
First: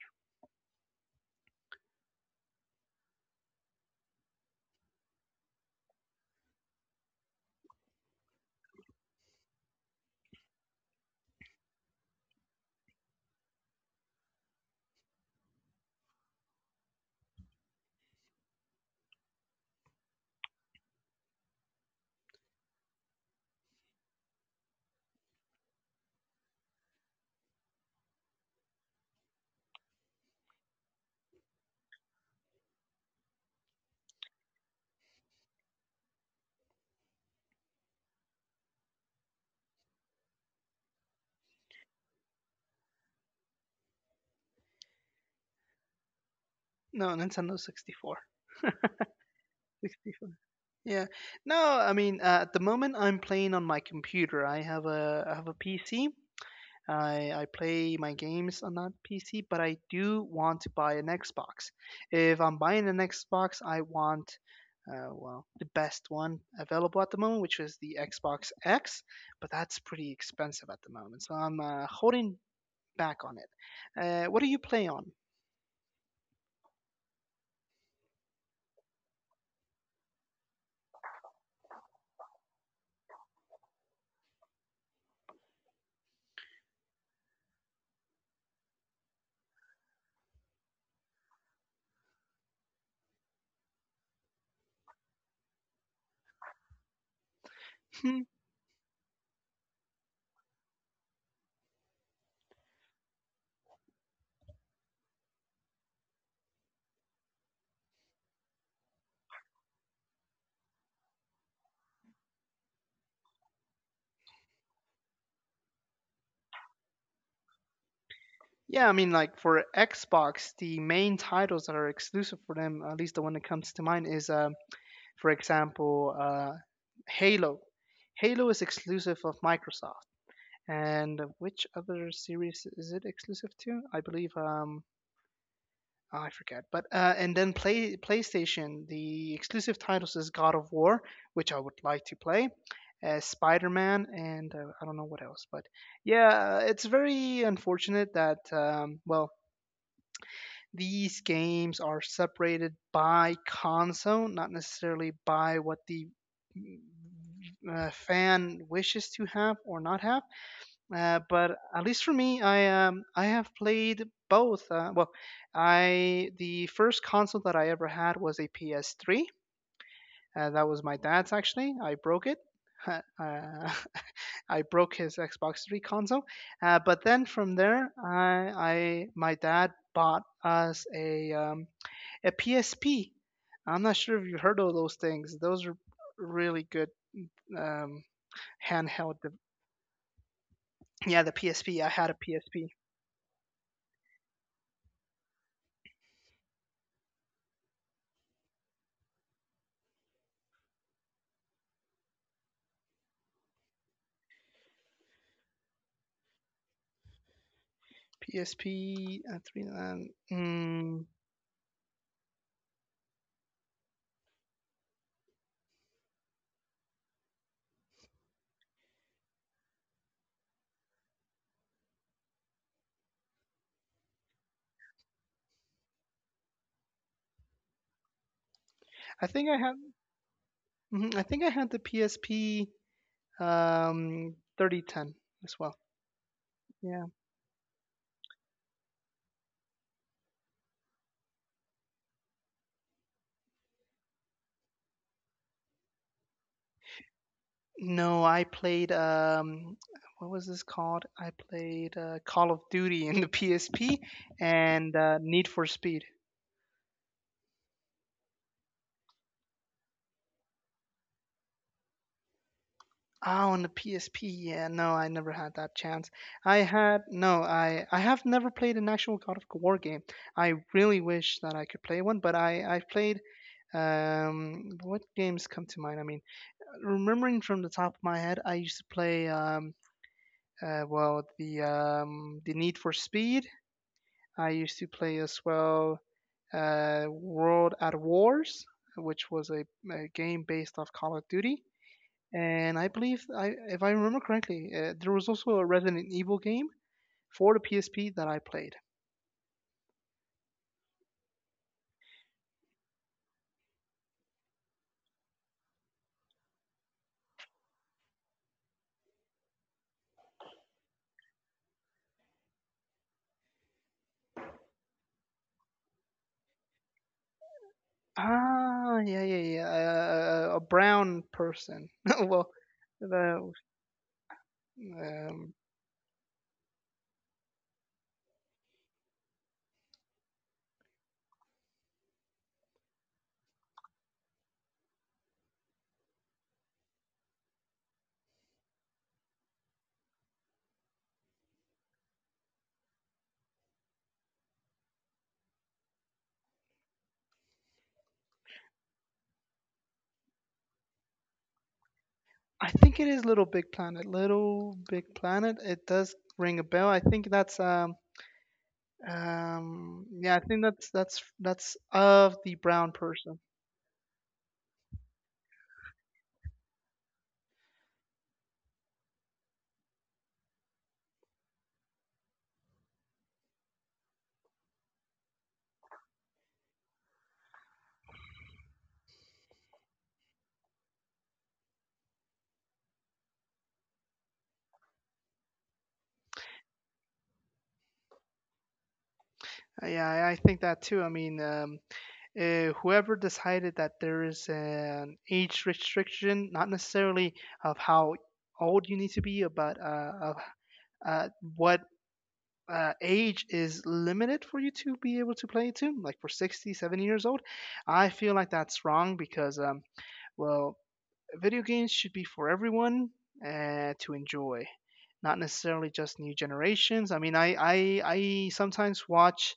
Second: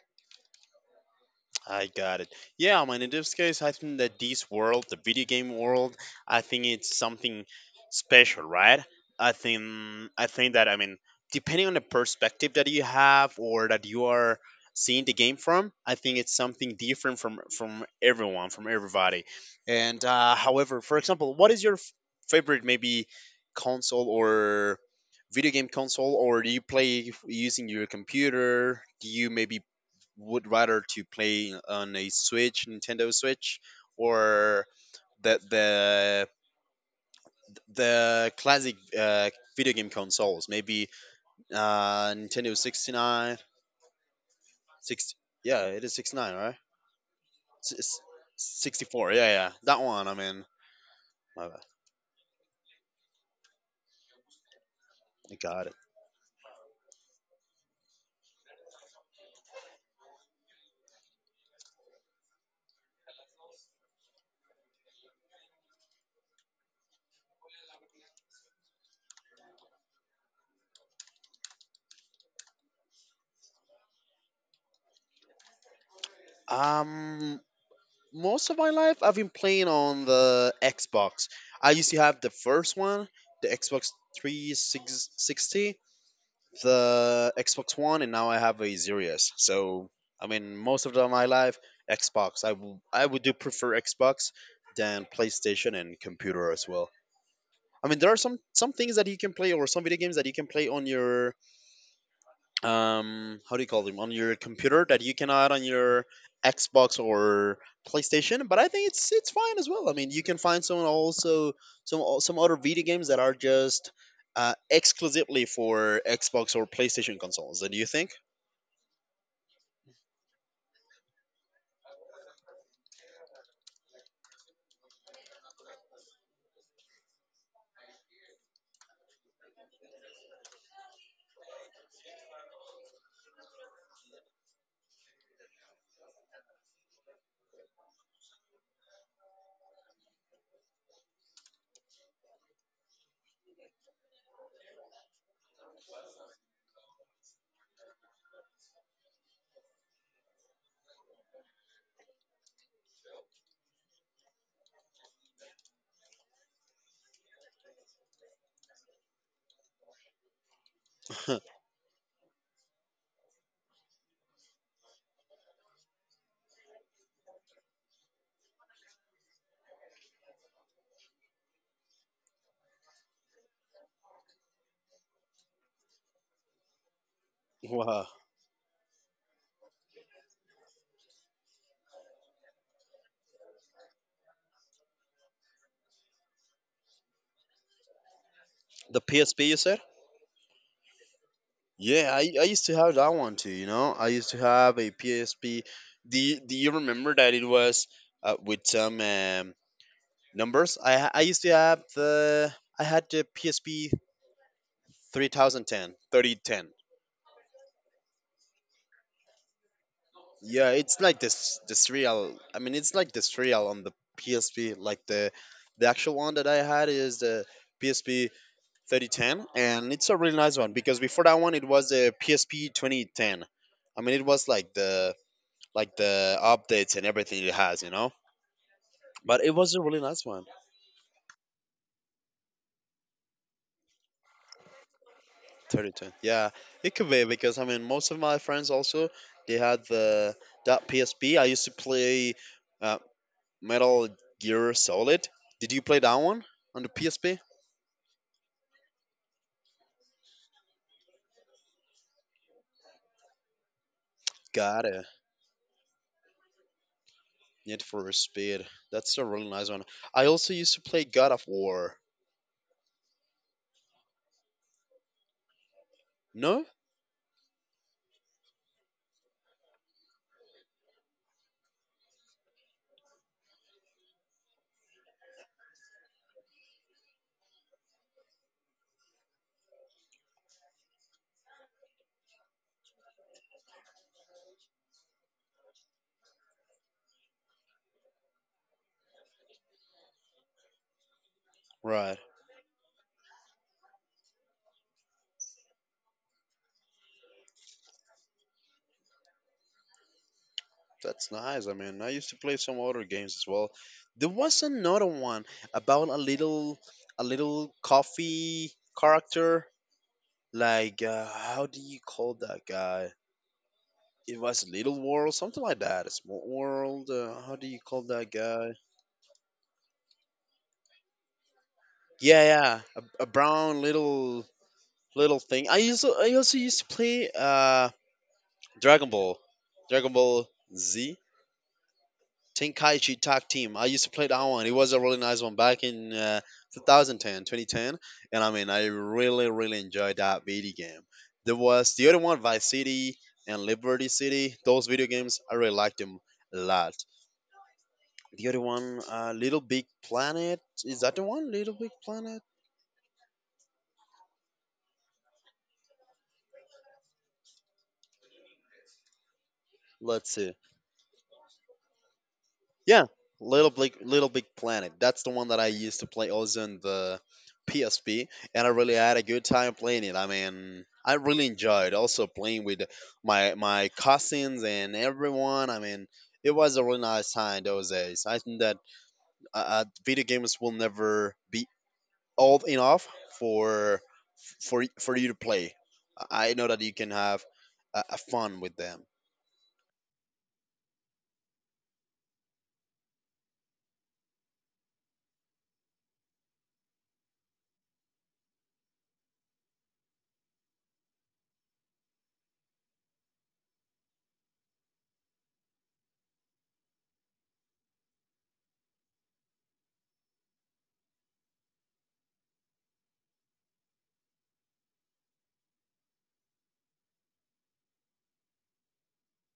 [SPEAKER 1] I got it. Yeah, I mean, in this case, I think that this world, the video game world, I think it's something special, right? I think I think that I mean, depending on the perspective that you have or that you are seeing the game from, I think it's something different from everyone, from everybody. And however, for example, what is your favorite maybe console or video game console, or do you play using your computer? Do you maybe would rather to play on a Switch, Nintendo Switch, or the the the classic video game consoles. Maybe Nintendo 69, 60, yeah, it is 69, right?
[SPEAKER 2] No, Nintendo
[SPEAKER 1] S- s-
[SPEAKER 2] 64.
[SPEAKER 1] 64, yeah, yeah, that one. I
[SPEAKER 2] 64.
[SPEAKER 1] mean,
[SPEAKER 2] Yeah.
[SPEAKER 1] my
[SPEAKER 2] No,
[SPEAKER 1] bad.
[SPEAKER 2] I mean, at the moment I'm playing on my computer. I
[SPEAKER 1] I
[SPEAKER 2] have a
[SPEAKER 1] got it.
[SPEAKER 2] PC. I play my games on that PC, but I do want to buy an Xbox. If I'm buying an Xbox, I want, well, the best one available at the moment, which is the Xbox X, but that's pretty expensive at the moment. So I'm holding back on it. What do you play on?
[SPEAKER 1] Um, Most of my life I've been playing on the Xbox. I used to have the first one, the Xbox 360, the Xbox One, and now I have a Series. So I mean, most of my life, Xbox. I would do prefer Xbox than PlayStation and computer as well. I mean, there are
[SPEAKER 2] Hmm,
[SPEAKER 1] some things that you can play or some video games that you can play on your how do you call them on your computer that you can add on your Xbox or PlayStation, but I think it's fine as well. I mean, you can find some also some other video games that are just exclusively for Xbox or PlayStation consoles. Do you think?
[SPEAKER 2] yeah, I mean, like for Xbox, the main titles that are exclusive for them, at least the one that comes to mind, is, for example, Halo. Halo is exclusive of Microsoft. And which other series is it exclusive to? I believe oh, I forget. But and then play PlayStation, the exclusive titles is God of War, which I would like to play, Spider-Man, and I don't know what else, but yeah, it's very unfortunate that well, these games are separated by console, not necessarily by what the mm, fan wishes to have or not have, but at least for me, I have played both. Well, I the first console that I ever had was a PS3. That was my dad's, actually. I broke it. Uh, I broke his Xbox 3 console. But then from there,
[SPEAKER 1] Wow.
[SPEAKER 2] I my dad bought us a a PSP. I'm not sure if you heard of those things. Those are really good um,
[SPEAKER 1] The
[SPEAKER 2] handheld.
[SPEAKER 1] PSP you said?
[SPEAKER 2] Yeah, the PSP. I had
[SPEAKER 1] Yeah,
[SPEAKER 2] a
[SPEAKER 1] I used
[SPEAKER 2] PSP.
[SPEAKER 1] to have that one too, you know? I used to have a PSP. Do you remember that it was with some numbers? I used to have the I had the PSP 3010, 3010.
[SPEAKER 2] PSP three
[SPEAKER 1] Yeah, it's
[SPEAKER 2] Mm,
[SPEAKER 1] like this real, I mean it's like this real on the PSP, like the actual one that I had is the PSP 3010, and it's a really nice one because before that one it was the PSP 2010. I mean, it was like the updates and everything it has,
[SPEAKER 2] I
[SPEAKER 1] but
[SPEAKER 2] think
[SPEAKER 1] it
[SPEAKER 2] I had.
[SPEAKER 1] was a really nice one.
[SPEAKER 2] Mhm, I think I had the PSP 3010 as well.
[SPEAKER 1] 3010, yeah, it
[SPEAKER 2] Yeah.
[SPEAKER 1] could be because I mean most of my friends also, they had the that PSP. I used to play uh, Metal Gear Solid. Did you play that one on the PSP?
[SPEAKER 2] No, I played what was this called? I played Call of Duty in the PSP
[SPEAKER 1] Got
[SPEAKER 2] and
[SPEAKER 1] it.
[SPEAKER 2] Need for Speed.
[SPEAKER 1] Need for Speed. That's a really nice one. I also used to play God of War.
[SPEAKER 2] Oh, on the PSP. Yeah, no, I never had that chance. I
[SPEAKER 1] No?
[SPEAKER 2] had no, I have never played an actual God of War game. I really wish that I could play one, but I've played what games come to mind? I mean, remembering from the top of my head, I used to play well the Need for Speed. I used to play as well World at Wars, which was a game based off Call of Duty.
[SPEAKER 1] Right.
[SPEAKER 2] And I believe, if I remember correctly, there was also a Resident Evil game for the PSP that I played.
[SPEAKER 1] That's nice. I mean, I used to play some other games as well. There was another one about a little coffee character. Like how do you call that guy? It was Little World, something like that. A small world. How do you call that guy?
[SPEAKER 2] Ah, yeah, yeah, yeah. A brown person.
[SPEAKER 1] Yeah,
[SPEAKER 2] well,
[SPEAKER 1] yeah. A
[SPEAKER 2] the
[SPEAKER 1] brown little
[SPEAKER 2] um,
[SPEAKER 1] thing. I also used to play Dragon Ball, Dragon Ball Z, Tenkaichi Tag Team. I used to play that one. It was a really nice one back in 2010, 2010, and I mean I really really enjoyed that video game. There was the other one, Vice City and Liberty City. Those video games I really liked them a lot. The other one, Little Big Planet. Is that the one? Little Big Planet.
[SPEAKER 2] I think it is Little Big Planet. Little Big Planet. It does ring a bell. I think that's
[SPEAKER 1] Let's
[SPEAKER 2] yeah. I
[SPEAKER 1] see.
[SPEAKER 2] think that's of the brown
[SPEAKER 1] Yeah,
[SPEAKER 2] person.
[SPEAKER 1] Little Big Planet. That's the one that I used to play also in the PSP, and I really had a good time playing it. I mean, I really enjoyed also playing with my cousins and everyone. I mean, it was a really nice time those days. I think that video games will never be old enough for for you to play. I know that you can have a fun with them.
[SPEAKER 2] Yeah, I think that too. I mean, whoever decided that there is an age restriction, not necessarily of how old you need to be, but of uh, what age is limited for you to be able to play to, like for 60, 70 years old, I feel like that's wrong because well, video games should be for everyone to enjoy, not necessarily just new generations. I mean, I sometimes watch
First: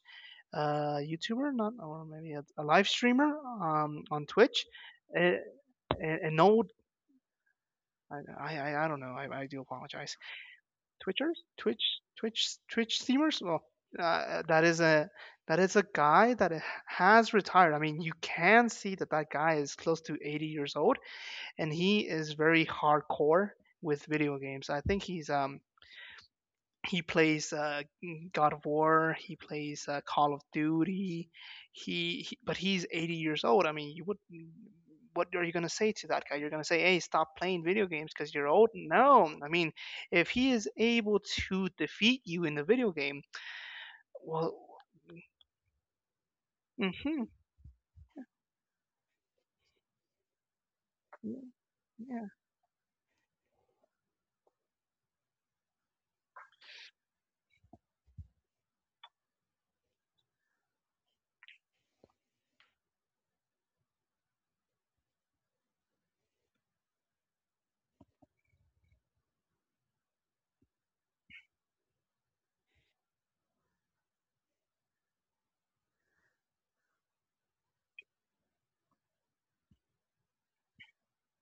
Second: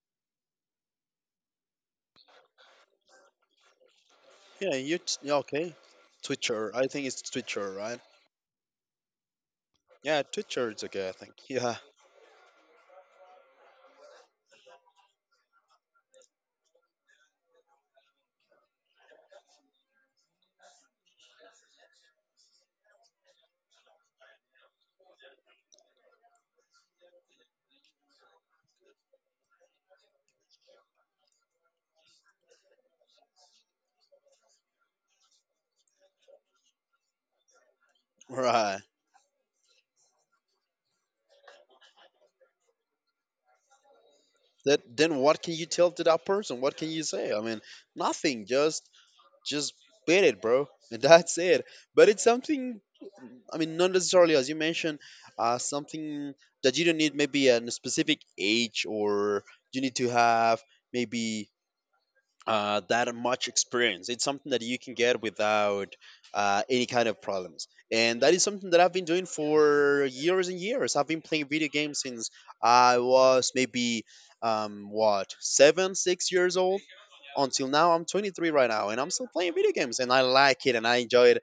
[SPEAKER 2] a YouTuber, not or maybe a live streamer on Twitch,
[SPEAKER 1] Yeah, yeah,
[SPEAKER 2] a
[SPEAKER 1] okay?
[SPEAKER 2] a- an old.
[SPEAKER 1] Twitcher, I think it's Twitcher, right?
[SPEAKER 2] I don't know. I do apologize.
[SPEAKER 1] Yeah, two thirds okay, I think.
[SPEAKER 2] Twitchers,
[SPEAKER 1] Yeah,
[SPEAKER 2] Twitch streamers. Well, uh, that is a that is a guy that has retired. I mean, you can see that that guy is close to 80 years old, and he is very hardcore with video games. I think he plays God of War, he plays Call of Duty. He but he's 80 years old. I mean, you would what are you going to say to that guy? You're going to say, "Hey, stop playing video games because you're old."
[SPEAKER 1] right.
[SPEAKER 2] No. I mean, if he is able to defeat you in the video game, well,
[SPEAKER 1] That then what can you tell to that person? What can you
[SPEAKER 2] mhm.
[SPEAKER 1] say? I mean, nothing. Just beat it, bro, and that's it. But it's
[SPEAKER 2] Yeah,
[SPEAKER 1] something. I mean, not necessarily as you mentioned, something that you don't need maybe a specific age or you need to have maybe that much experience. It's something that you can get without any kind of problems. And that is something that I've been doing for years and years. I've been playing video games since I was maybe, what, seven, 6 years old until now. I'm 23 right now, and I'm still playing video games, and I like it and I enjoy it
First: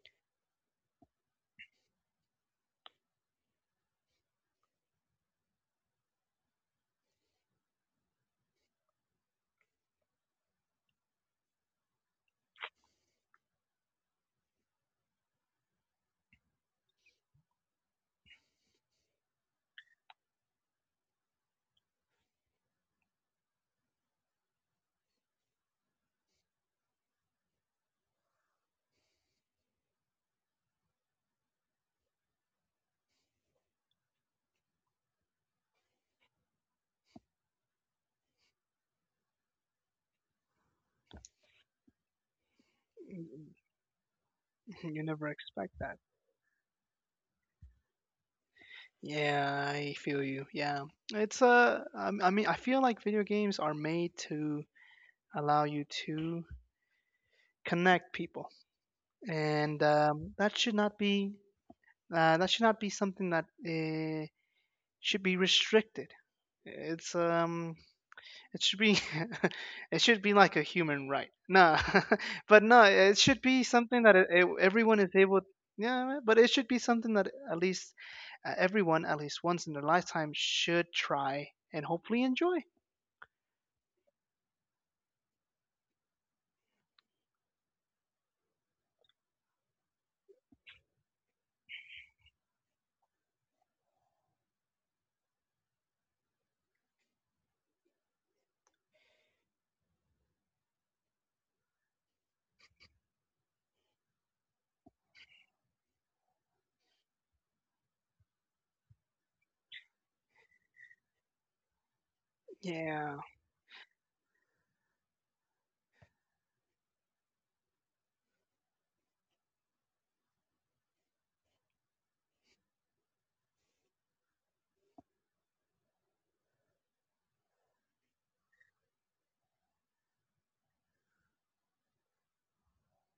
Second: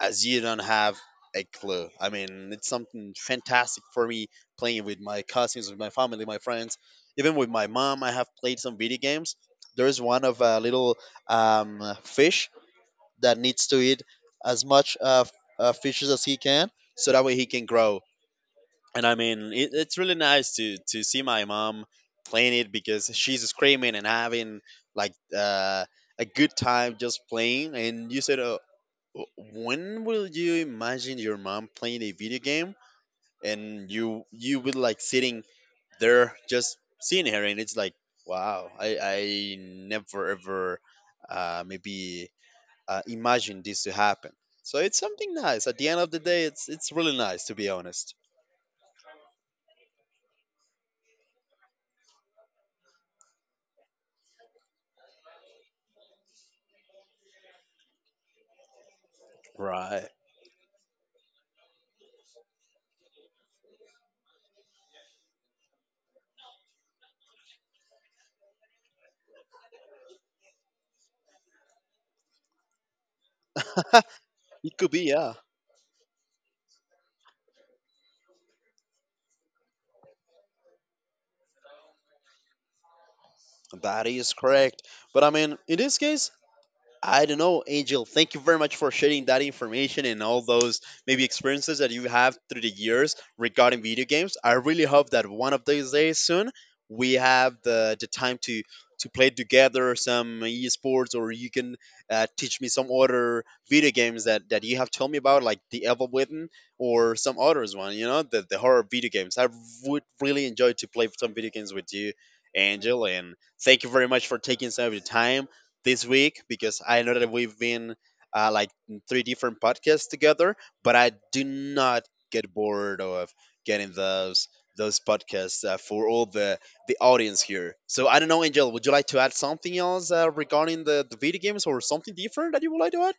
[SPEAKER 1] as you don't have a clue. I mean, it's something fantastic for me playing with my cousins, with my family, my friends, even with my mom. I have played some video games. There's one of a little fish that needs to eat as much fishes as he can, so that way he can grow. And I mean, it's really nice to see my mom playing it because she's screaming and having like a good time just playing. And you said, oh, W- when will you imagine your mom playing a video game and you would like sitting there just seeing her and it's like wow, I never ever maybe imagined this to happen. So it's
[SPEAKER 2] you never
[SPEAKER 1] something nice.
[SPEAKER 2] expect
[SPEAKER 1] At the end
[SPEAKER 2] that.
[SPEAKER 1] of the day, it's really nice to be honest.
[SPEAKER 2] Yeah, I feel you. Yeah, it's I mean, I feel like video games are made to allow you to connect people, and
[SPEAKER 1] Right.
[SPEAKER 2] that should not be something that should be restricted. It's um, It should be it should be like a human right. No, but no, it should be something that
[SPEAKER 1] It could
[SPEAKER 2] everyone
[SPEAKER 1] be,
[SPEAKER 2] is
[SPEAKER 1] yeah.
[SPEAKER 2] able. Yeah, but it should be something that at least everyone, at least once in their lifetime, should try and hopefully enjoy.
[SPEAKER 1] That is correct. But I mean, in this case, I don't know, Angel. Thank you very much for sharing that information and all those maybe experiences that you have through the years regarding video games. I really hope that one of these days soon we have the time to play together some esports or you can teach me some other video games that you have told me about, like the Evil Within or some others one, the horror video games. I would really enjoy to play some video games with you, Angel,
[SPEAKER 2] Yeah.
[SPEAKER 1] and thank you very much for taking some of your time this week because I know that we've been like in three different podcasts together, but I do not get bored of getting those podcasts for all the audience here. So I don't know, Angel, would you like to add something else regarding the video games or something different that you would like to add?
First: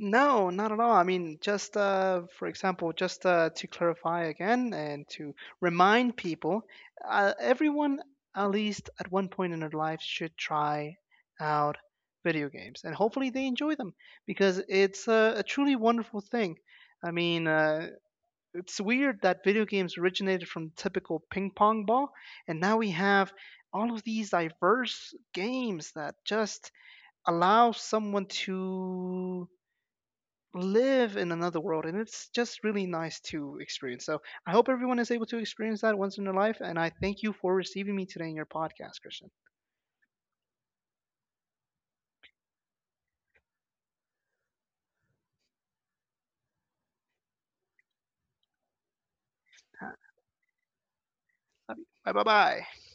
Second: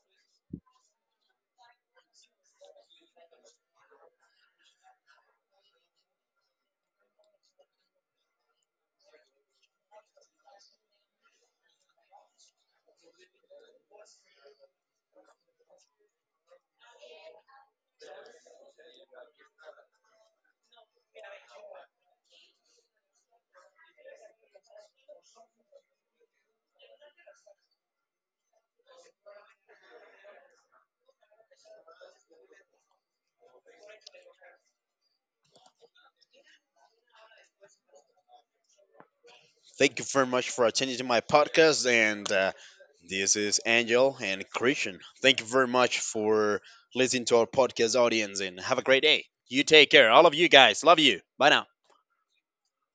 [SPEAKER 2] No, not at all. I mean, just for example, just to clarify again and to remind people, everyone at least at one point in their life should try out video games, and hopefully they enjoy them because it's a truly wonderful thing. I mean, it's weird that video games originated from typical ping pong ball, and now we have all of these diverse games that just allow someone to live in another world and it's just really nice to experience, so I hope everyone is able to experience that once in their life, and I thank you for receiving me today in your podcast, Christian.
[SPEAKER 1] Thank you very much for attending to my podcast, and this is Angel and Christian. Thank you very much for listening to our podcast audience, and have a great day. You take
[SPEAKER 2] Ha-
[SPEAKER 1] care, all of you guys. Love you. Bye now.
[SPEAKER 2] Love you. Bye bye bye.